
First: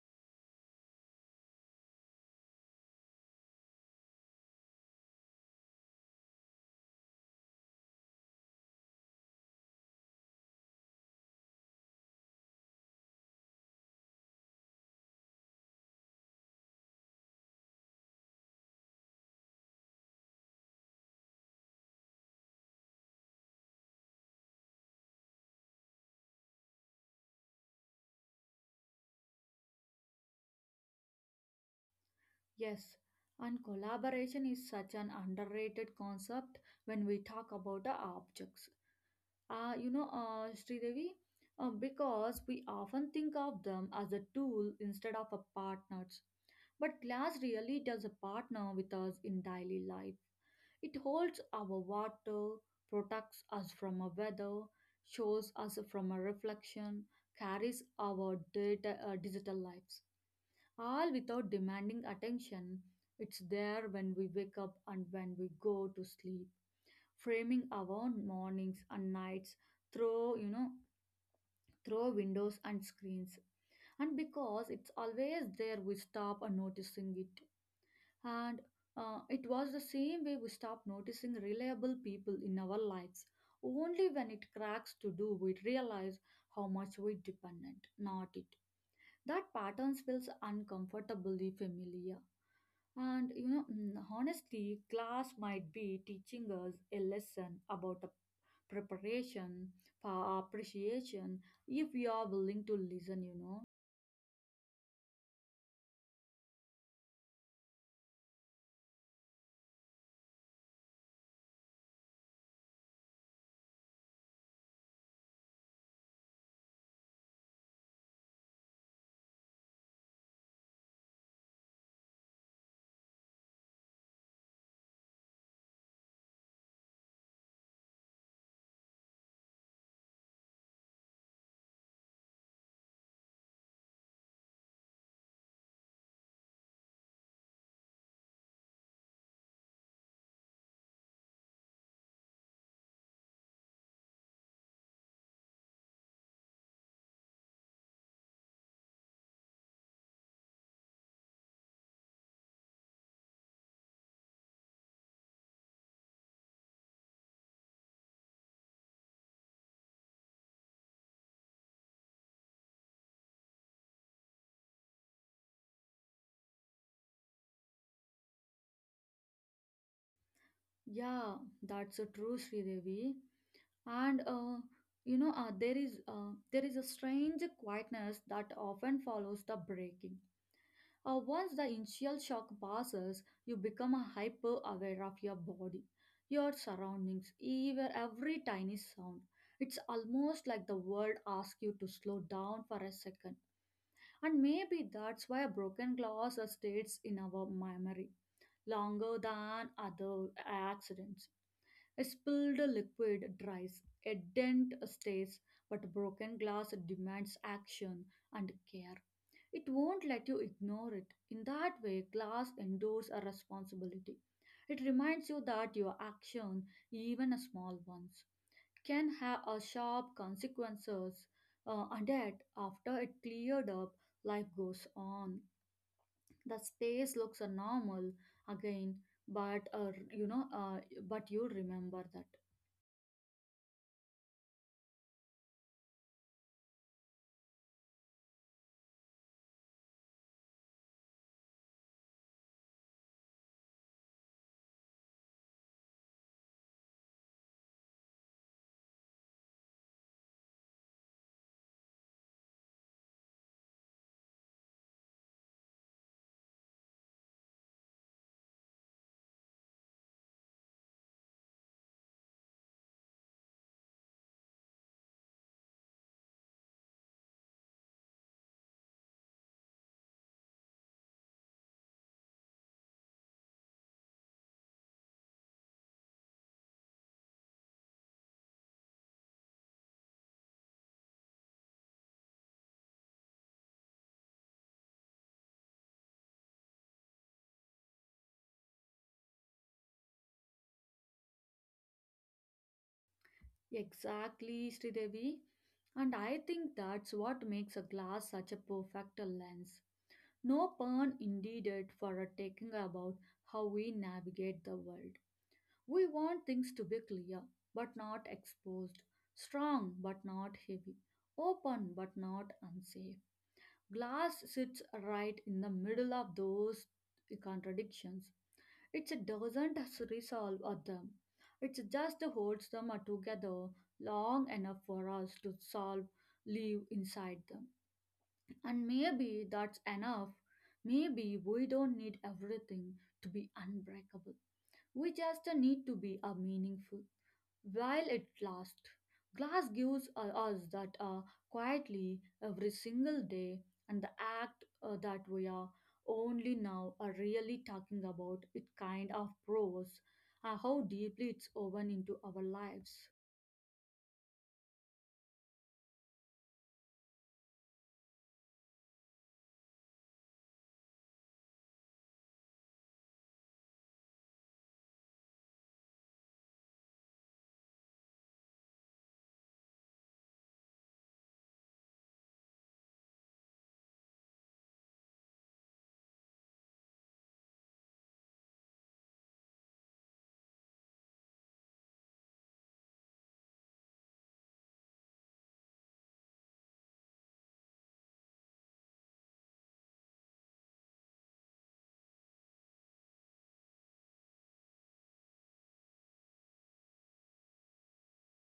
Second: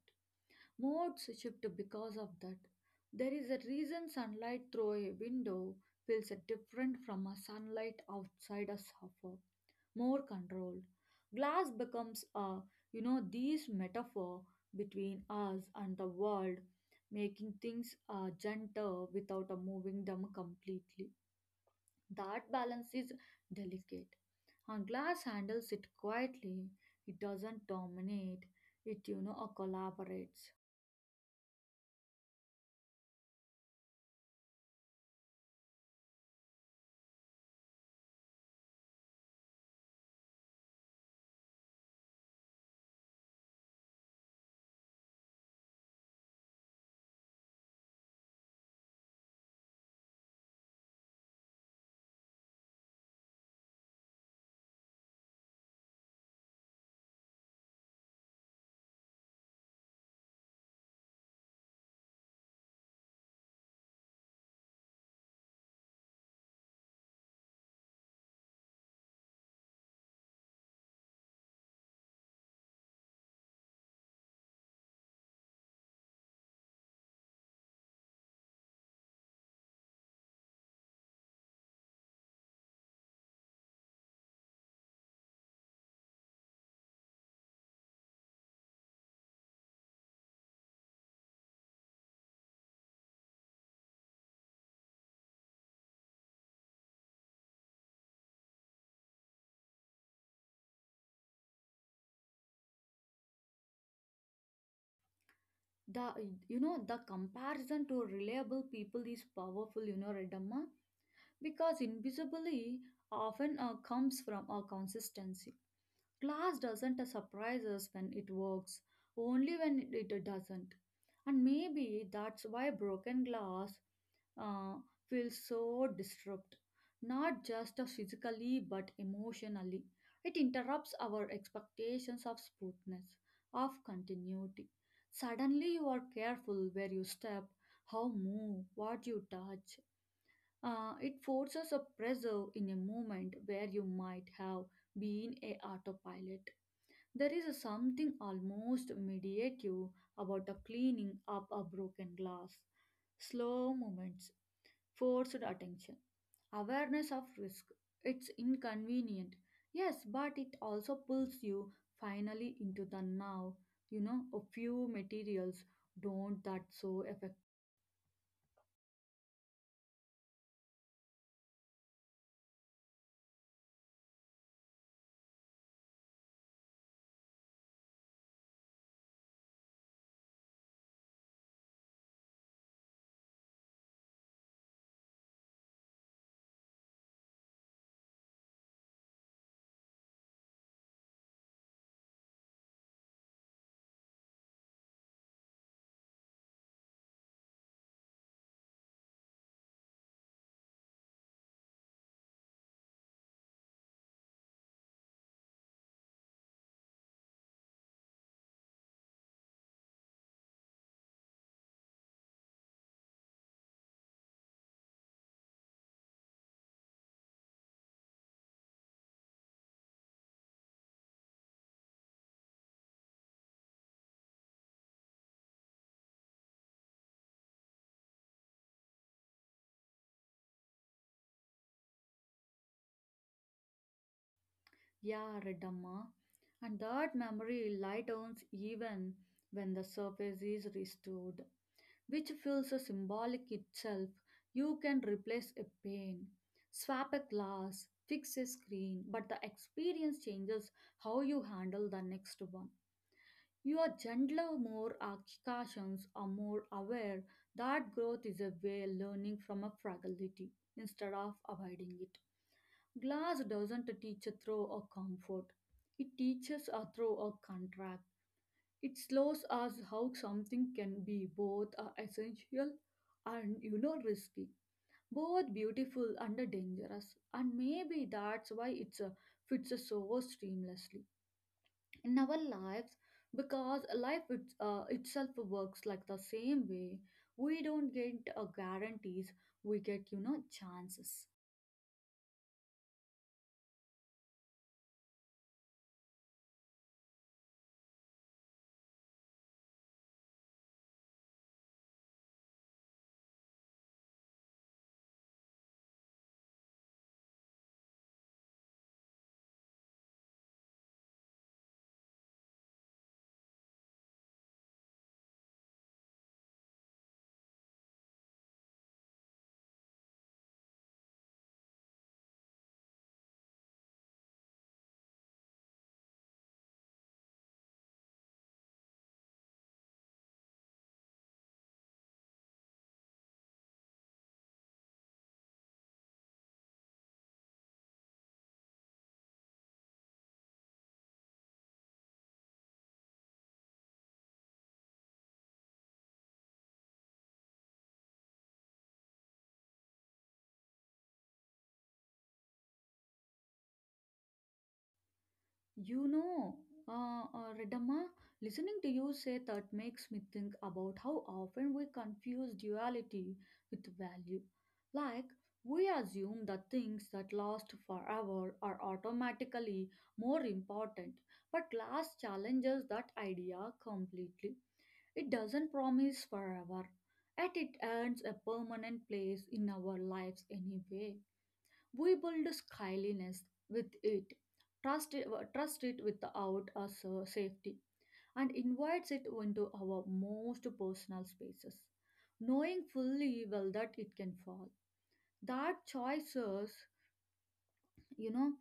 [SPEAKER 1] Modes shift because of that. There is a reason sunlight through a window feels different from a sunlight outside a sofa, more controlled. Glass becomes a, you know, these metaphor between us and the world, making things gentle without moving them completely. That balance is delicate. A glass handles it quietly. It doesn't dominate. It, you know, collaborates.
[SPEAKER 2] Yes, and collaboration is such an underrated concept when we talk about the objects. Sridevi, because we often think of them as a tool instead of a partners. But glass really does a partner with us in daily life. It holds our water, protects us from a weather, shows us from a reflection, carries our data, digital lives. All without demanding attention. It's there when we wake up and when we go to sleep, framing our mornings and nights through you know through windows and screens. And because it's always there, we stop and noticing it. And it was the same way we stop noticing reliable people in our lives. Only when it cracks to do, we realize how much we dependent, not it. That pattern feels uncomfortably familiar and honestly, class might be teaching us a lesson about a preparation for appreciation if we are willing to listen.
[SPEAKER 1] The you know the comparison to reliable people is powerful, you know Redamma, because invisibly often comes from a consistency. Class doesn't surprise us when it works, only when it doesn't. And maybe that's why broken glass uh, feels so disrupt, not just physically but emotionally. It interrupts our expectations of smoothness, of continuity. Suddenly, you are careful where you step, how move, what you touch. It forces a pressure in a moment where you might have been a autopilot. There is a something almost meditative about the cleaning up a broken glass. Slow movements, forced attention, awareness of risk. It's inconvenient, yes, but it also pulls you finally into the now. You know, a few materials don't that so affect.
[SPEAKER 2] Yeah, that's a true Sri Devi. And there is a strange quietness that often follows the breaking. Once the initial shock passes, you become hyper aware of your body, your surroundings, even every tiny sound. It's almost like the world asks you to slow down for a second. And maybe that's why broken glass stays in our memory longer than other accidents. A spilled liquid dries, a dent stays, but broken glass demands action and care. It won't let you ignore it. In that way, class endures a responsibility. It reminds you that your action, even a small ones, can have a sharp consequences, and yet after it cleared up, life goes on. The space looks normal again, but uh, you know, uh, but you remember that.
[SPEAKER 1] Yeah, Redamma. And that memory lightens even when the surface is restored, which feels a symbolic itself. You can replace a pane, swap a glass, fix a screen, but the experience changes how you handle the next one. You are gentler, more cautions, are more aware that growth is a way learning from a fragility instead of avoiding it. Glass doesn't teach through a comfort. It teaches a through a contract. It shows us how something can be both essential and you know risky, both beautiful and dangerous, and maybe that's why it's fits so seamlessly in our lives, because life it, itself works like the same way. We don't get guarantees, we get you know chances.
[SPEAKER 2] Exactly, Sridevi. And I think that's what makes a glass such a perfect lens. No pun intended for a taking about how we navigate the world. We want things to be clear but not exposed, strong but not heavy, open but not unsafe. Glass sits right in the middle of those contradictions. It doesn't resolve of them. It just holds them together long enough for us to solve, live inside them. And maybe that's enough. Maybe we don't need everything to be unbreakable. We just need to be meaningful while it lasts. Glass gives us that quietly every single day, and the act that we are only now are really talking about it kind of proves how deeply it's woven into our lives.
[SPEAKER 1] You know, Ridhama, listening to you say that makes me think about how often we confuse duality with value. Like, we assume that things that last forever are automatically more important, but glass challenges that idea completely. It doesn't promise forever, yet it earns a permanent place in our lives anyway. We build skyliness with it, trust it, trust it without us safety, and invites it into our most personal spaces, knowing fully well that it can fall. That choices, you know,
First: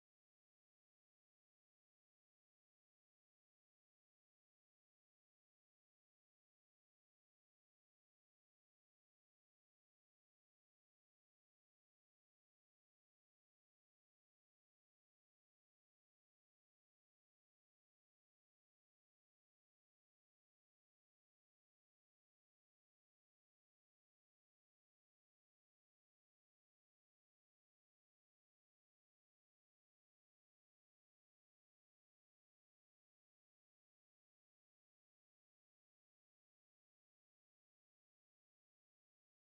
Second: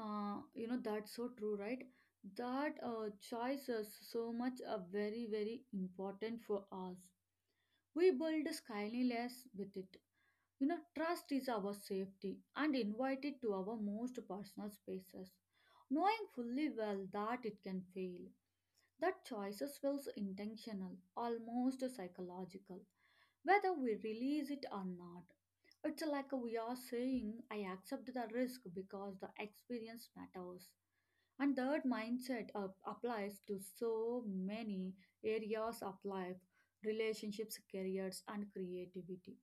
[SPEAKER 1] you know, that's so true, right? That choices so much are very very important for us. We build skyliness with it, you know, trust is our safety and invited to our most personal spaces, knowing fully well that it can fail, that choices feels intentional, almost psychological, whether we release it or not. It's like we are saying, I accept the risk because the experience matters. And that mindset applies to so many areas of life, relationships, careers, and creativity.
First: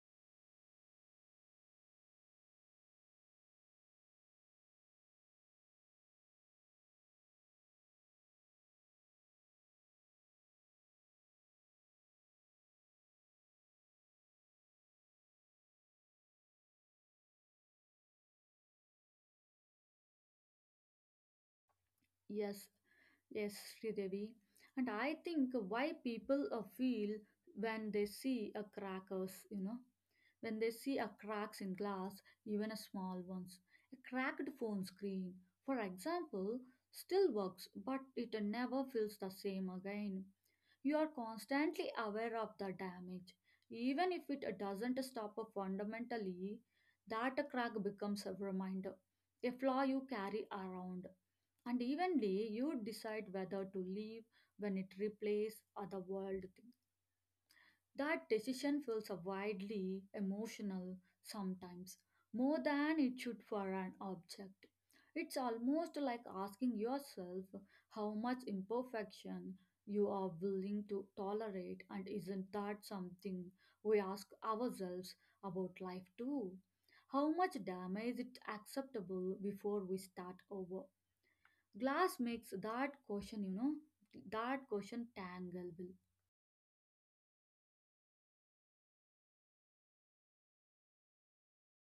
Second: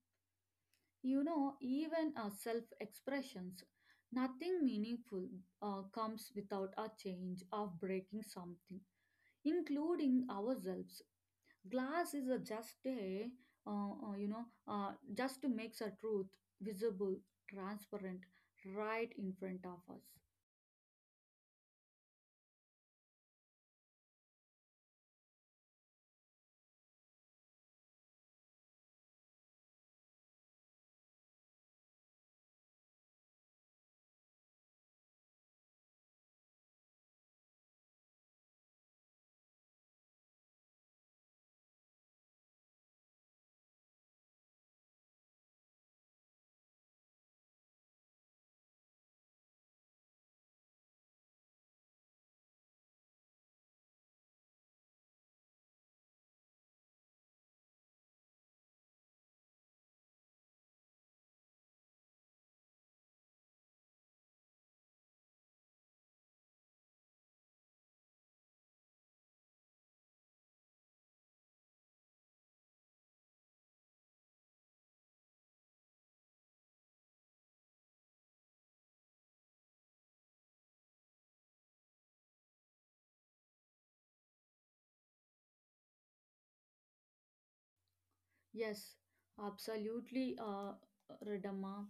[SPEAKER 1] You know, even our self expressions, nothing meaningful comes without a change of breaking something, including ourselves. Glass is a just a, just makes a truth visible, transparent, right in front of us.
[SPEAKER 2] Yes, Yes, Sridevi. And I think why people feel when they see a crackers, you know, when they see a cracks in glass, even a small ones. A cracked phone screen, for example, still works, but it never feels the same again. You are constantly aware of the damage. Even if it doesn't stop fundamentally, that crack becomes a reminder, a flaw you carry around, and evenly you decide whether to leave when it replaces other world things. That decision feels a widely emotional sometimes, more than it should for an object. It's almost like asking yourself how much imperfection you are willing to tolerate, and isn't that something we ask ourselves about life too? How much damage is acceptable before we start over? Glass makes that question, that question tangleable.
[SPEAKER 1] Yes, absolutely, Radama.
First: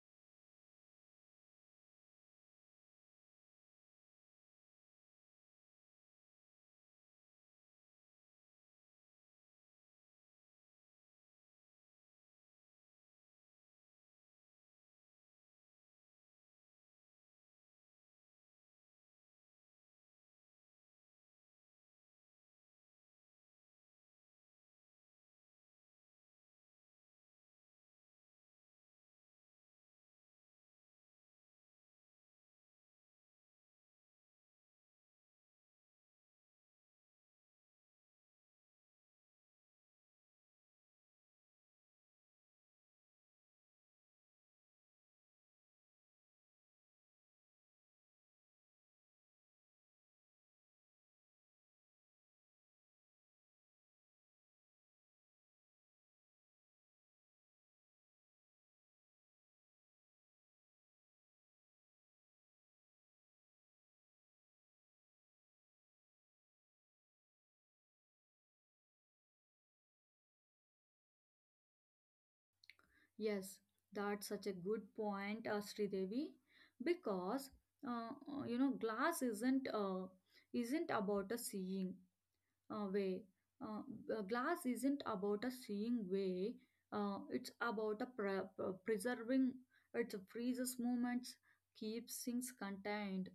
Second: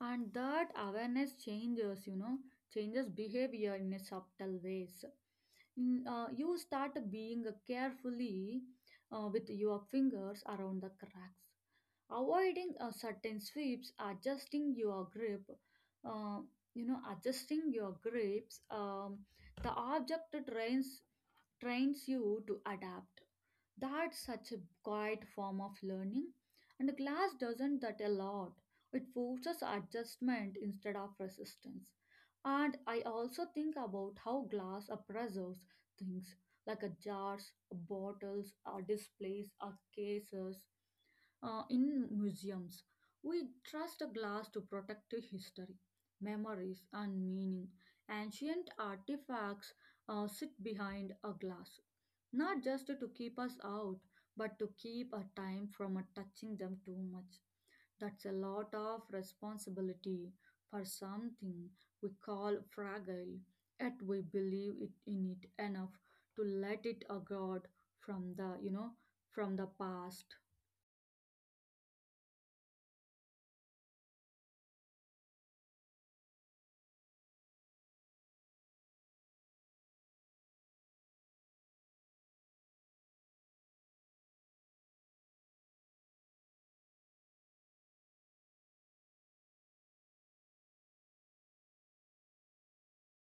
[SPEAKER 1] And that awareness changes, you know, changes behavior in a subtle ways. You start being carefully with your fingers around the cracks, avoiding certain sweeps, adjusting your grip. Uh, Adjusting your grips. The object trains you to adapt. That's such a quiet form of learning, and class doesn't that a lot. It forces adjustment instead of resistance. And I also think about how glass preserves things like a jars, bottles, or displays, or cases. In museums, we trust a glass to protect history, memories, and meaning. Ancient artifacts sit behind a glass, not just to keep us out, but to keep our time from touching them too much. That's a lot of responsibility for something we call fragile, yet we believe it in it enough to let it a god from the you know from the past.
[SPEAKER 2] Yes, that's such a good point, Sridevi, because glass isn't about a seeing. Way. A glass isn't about a seeing way, it's about a preserving. It freezes moments, keeps things contained,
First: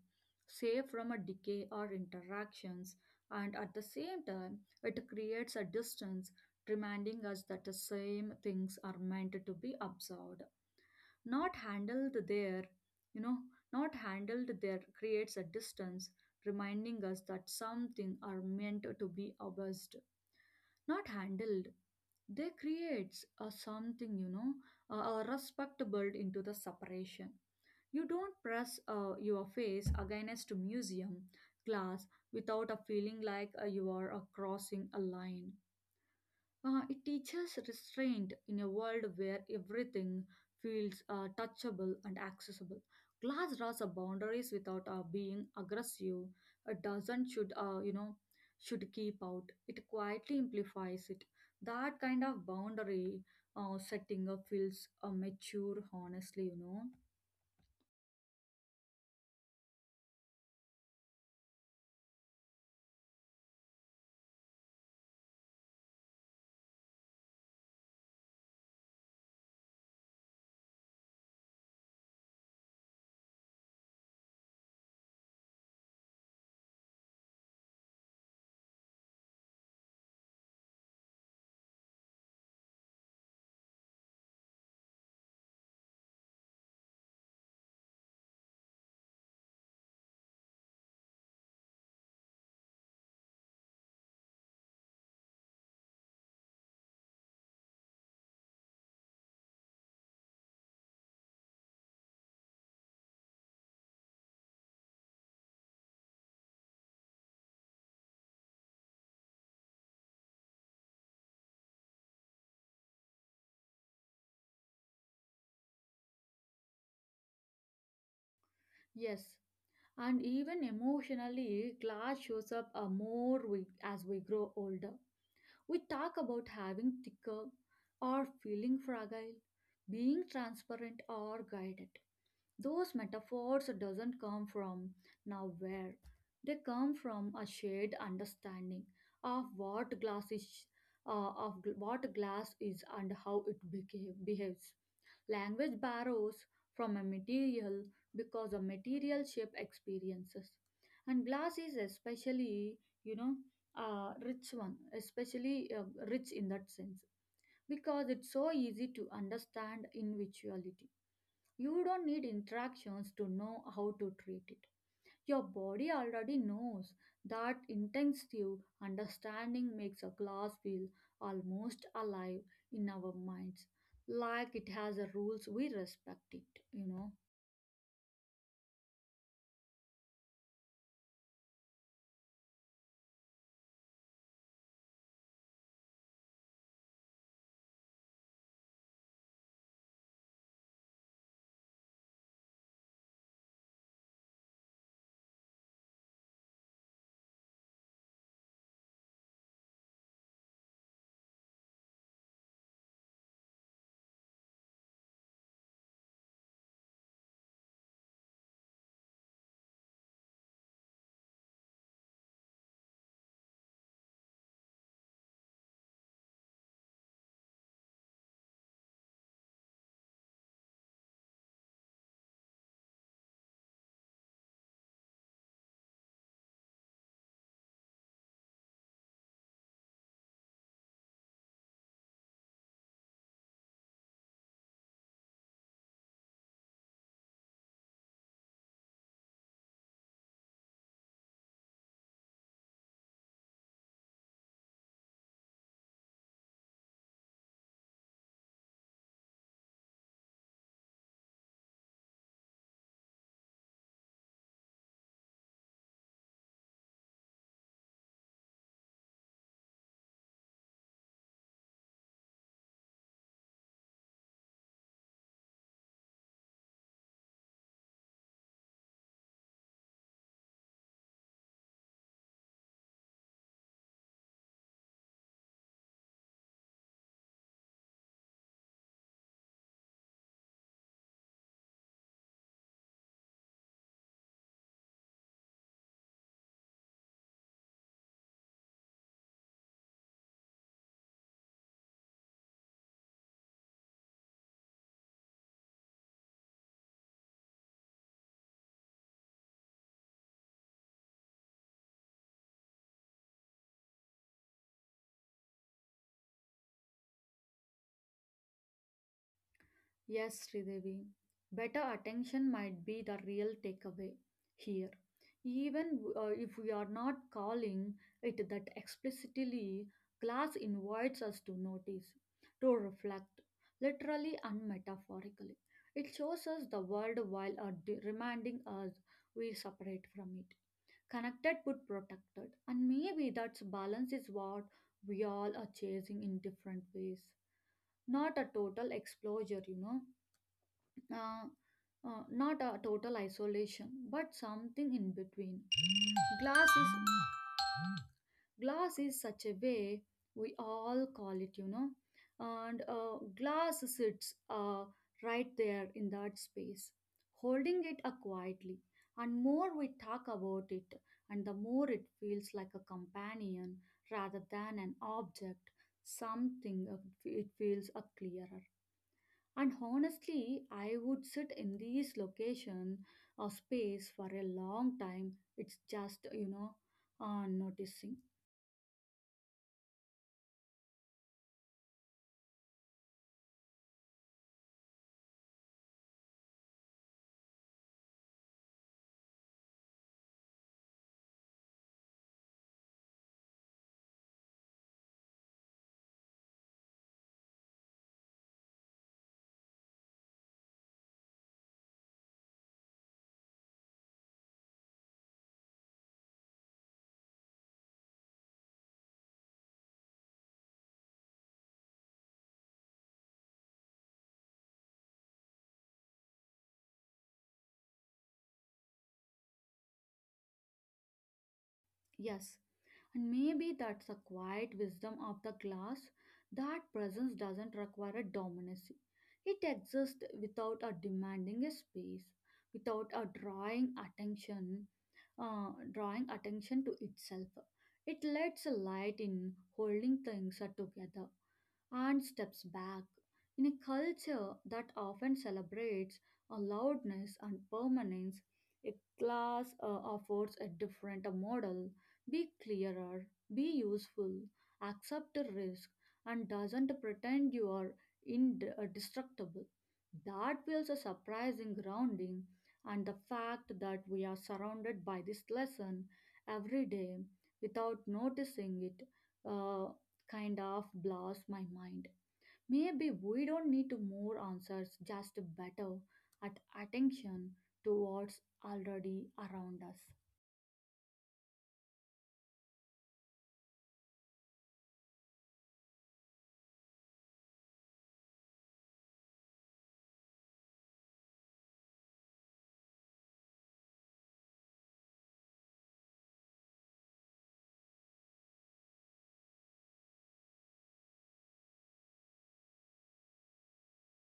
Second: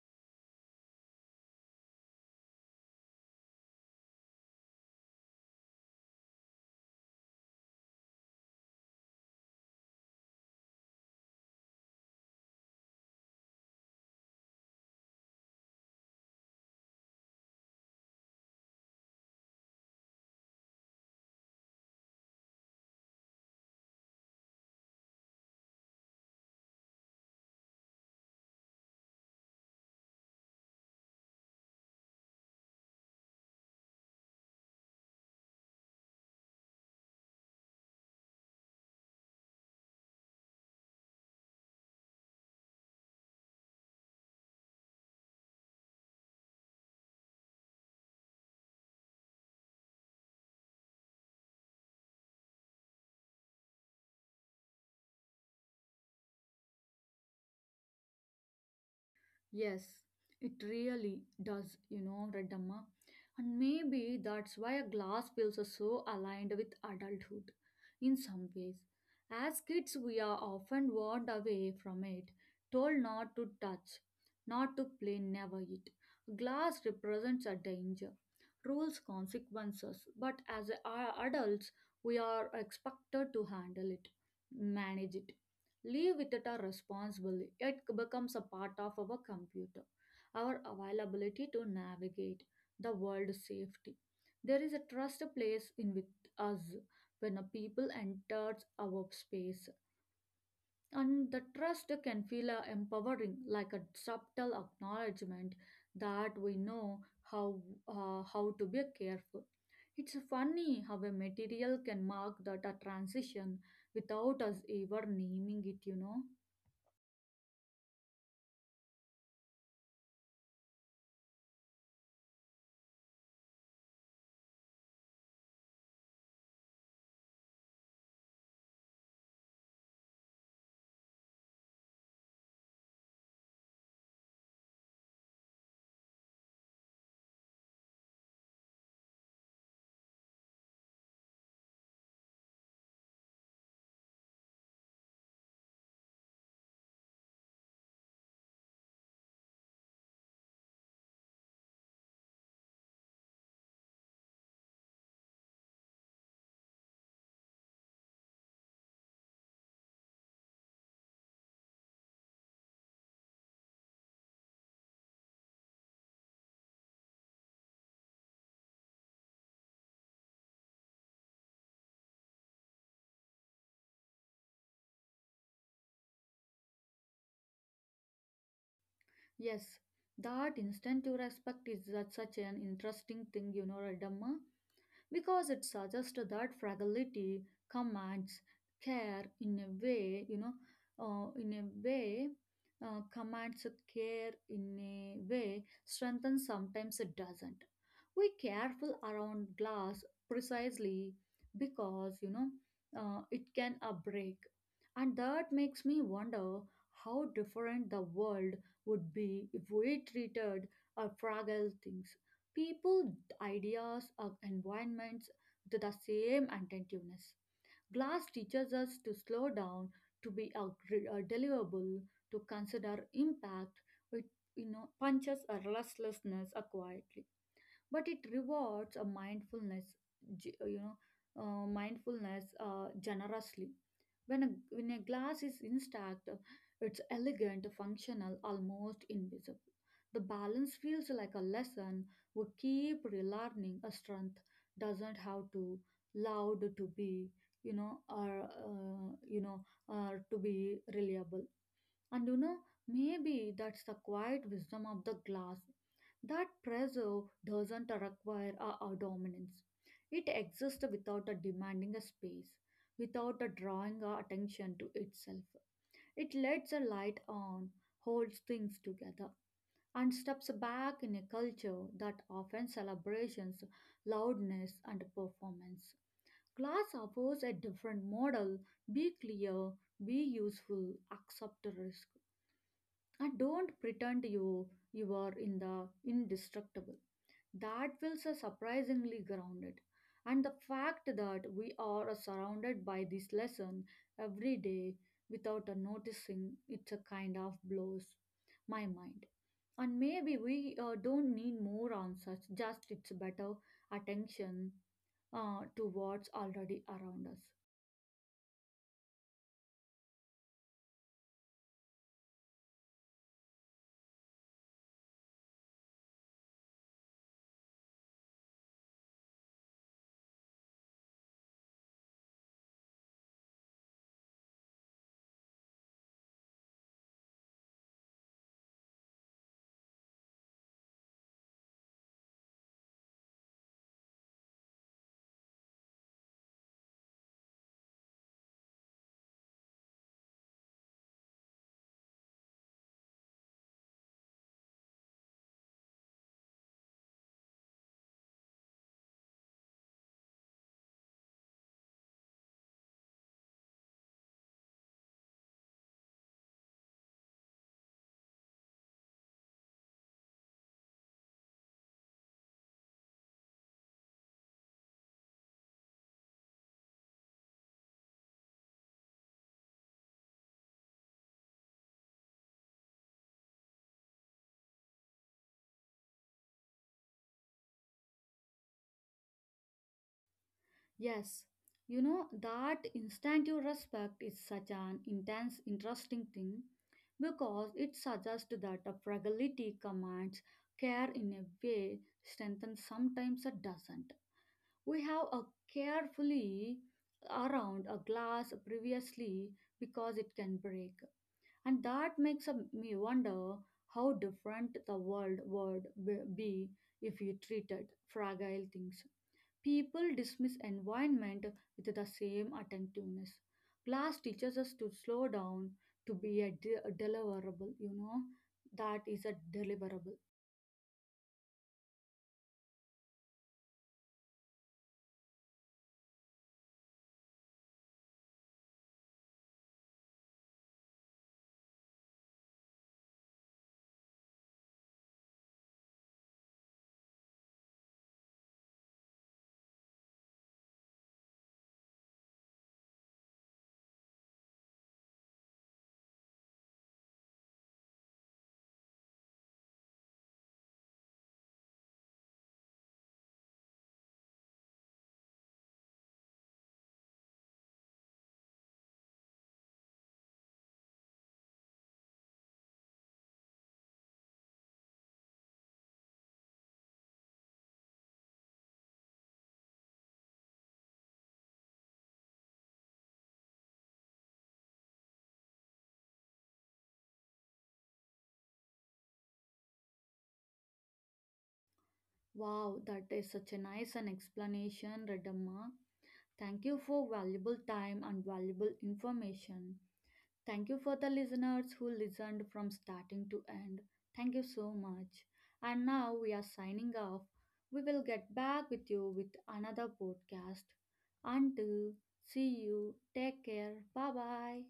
[SPEAKER 2] safe from a decay or interactions, and at the same time, it creates a distance, reminding us that the same things are meant to be observed, not handled there you know not handled there creates a distance, reminding us that something are meant to be abused, not handled. They creates a something, you know, a respectable into the separation. You don't press your face against a museum glass without a feeling like you are crossing a line. It teaches restraint in a world where everything feels touchable and accessible. Glass draws up boundaries without being aggressive. A dozen should, should keep out. It quietly amplifies it. That kind of boundary setting up feels mature, honestly, you know.
[SPEAKER 1] Yes, it really does, you know, Redamma. And maybe that's why a glass feels so aligned with adulthood in some ways. As kids, we are often warned away from it, told not to touch, not to play, never eat. Glass represents a danger, rules, consequences, but as adults, we are expected to handle it, manage it. Leave with it are responsible. It becomes a part of our computer, our availability to navigate the world safety. There is a trust placed in with us when a people enters our space. And the trust can feel empowering, like a subtle acknowledgement that we know how how to be careful. It's funny how a material can mark that a transition without us ever naming it, you know.
[SPEAKER 2] Yes, and even emotionally, glass shows up as we grow older. We talk about having thicker or feeling fragile, being transparent or guided. Those metaphors doesn't come from nowhere. They come from a shared understanding of what glass is, what glass is and how it behaves. Language borrows from a material because a material shape experiences, and glass is especially, you know, a rich one, especially rich in that sense because it's so easy to understand in visuality. You don't need interactions to know how to treat it. Your body already knows that intensive understanding makes a glass feel almost alive in our minds, like it has a rules we respect it, you know.
[SPEAKER 1] Yes, that instinctive respect is that such an interesting thing, you know, Radhamma, because it suggests that fragility commands care in a way, uh, in a way commands care in a way strengthens sometimes it doesn't. We careful around glass precisely because, it can a break. And that makes me wonder how different the world would be if we treated our fragile things, people, ideas, or environments to the same attentiveness. Glass teaches us to slow down, to be a, a deliverable, to consider impact. It you know punches a restlessness acquired, but it rewards a mindfulness, ge- you know mindfulness generously. When a glass is intact, it's elegant, functional, almost invisible. The balance feels like a lesson we keep relearning. A strength doesn't have to loud to be, you know, or to be reliable. And you know, maybe that's the quiet wisdom of the glass. That pressure doesn't require a dominance. It exists without a demanding a space, without a drawing our attention to itself. It lets the light on, holds things together, and steps back in a culture that often celebrates loudness and performance. Glass offers a different model. Be clear, be useful, accept the risk. I don't pretend you are in the indestructible. That feels surprisingly grounded. And the fact that we are surrounded by this lesson every day without noticing it's a kind of blows my mind. And maybe we don't need more answers, just it's better attention to what's already around us.
[SPEAKER 2] Yes, Sridevi. Better attention might be the real takeaway here. Even if we are not calling it that explicitly, class invites us to notice, to reflect, literally and metaphorically. It shows us the world while reminding us we separate from it. Connected but protected. And maybe that balance is what we all are chasing in different ways. Not a total exposure, uh, not a total isolation but something in between. Glass is glass is such a way we all call it, you know. And glass sits right there in that space holding it quietly, and more we talk about it and the more it feels like a companion rather than an object, something it feels clearer. And honestly, I would sit in this location or space for a long time. It's just, you know, noticing.
[SPEAKER 1] Yes, you know, that instinctive respect is such an intense, interesting thing, because it suggests that a fragility commands care in a way strength and sometimes it doesn't. We have a carefully around a glass previously because it can break, and that makes me wonder how different the world would be if we treated fragile things, people, dismiss environment with the same attentiveness. Class teaches us to slow down, to be a, a deliverable, you know. That is a deliverable.
[SPEAKER 2] Yes. And maybe that's a quiet wisdom of the glass, that presence doesn't require a dominancy. It exists without a demanding a space, without a drawing attention, to itself. It lets a light in, holding things together and steps back. In a culture that often celebrates a loudness and permanence, a class affords a different model. Be clearer, be useful, accept the risk, and doesn't pretend you are indestructible. That feels a surprising grounding, and the fact that we are surrounded by this lesson every day without noticing it uh, kind of blows my mind. Maybe we don't need to more answers, just better at attention to what's already around us.
[SPEAKER 1] Wow, that is such a nice an explanation, Redamma. Thank you for valuable time and valuable information. Thank you for the listeners who listened from starting to end. Thank you so much. And now we are signing off. We will get back with you with another podcast. Until see you, take care. Bye bye.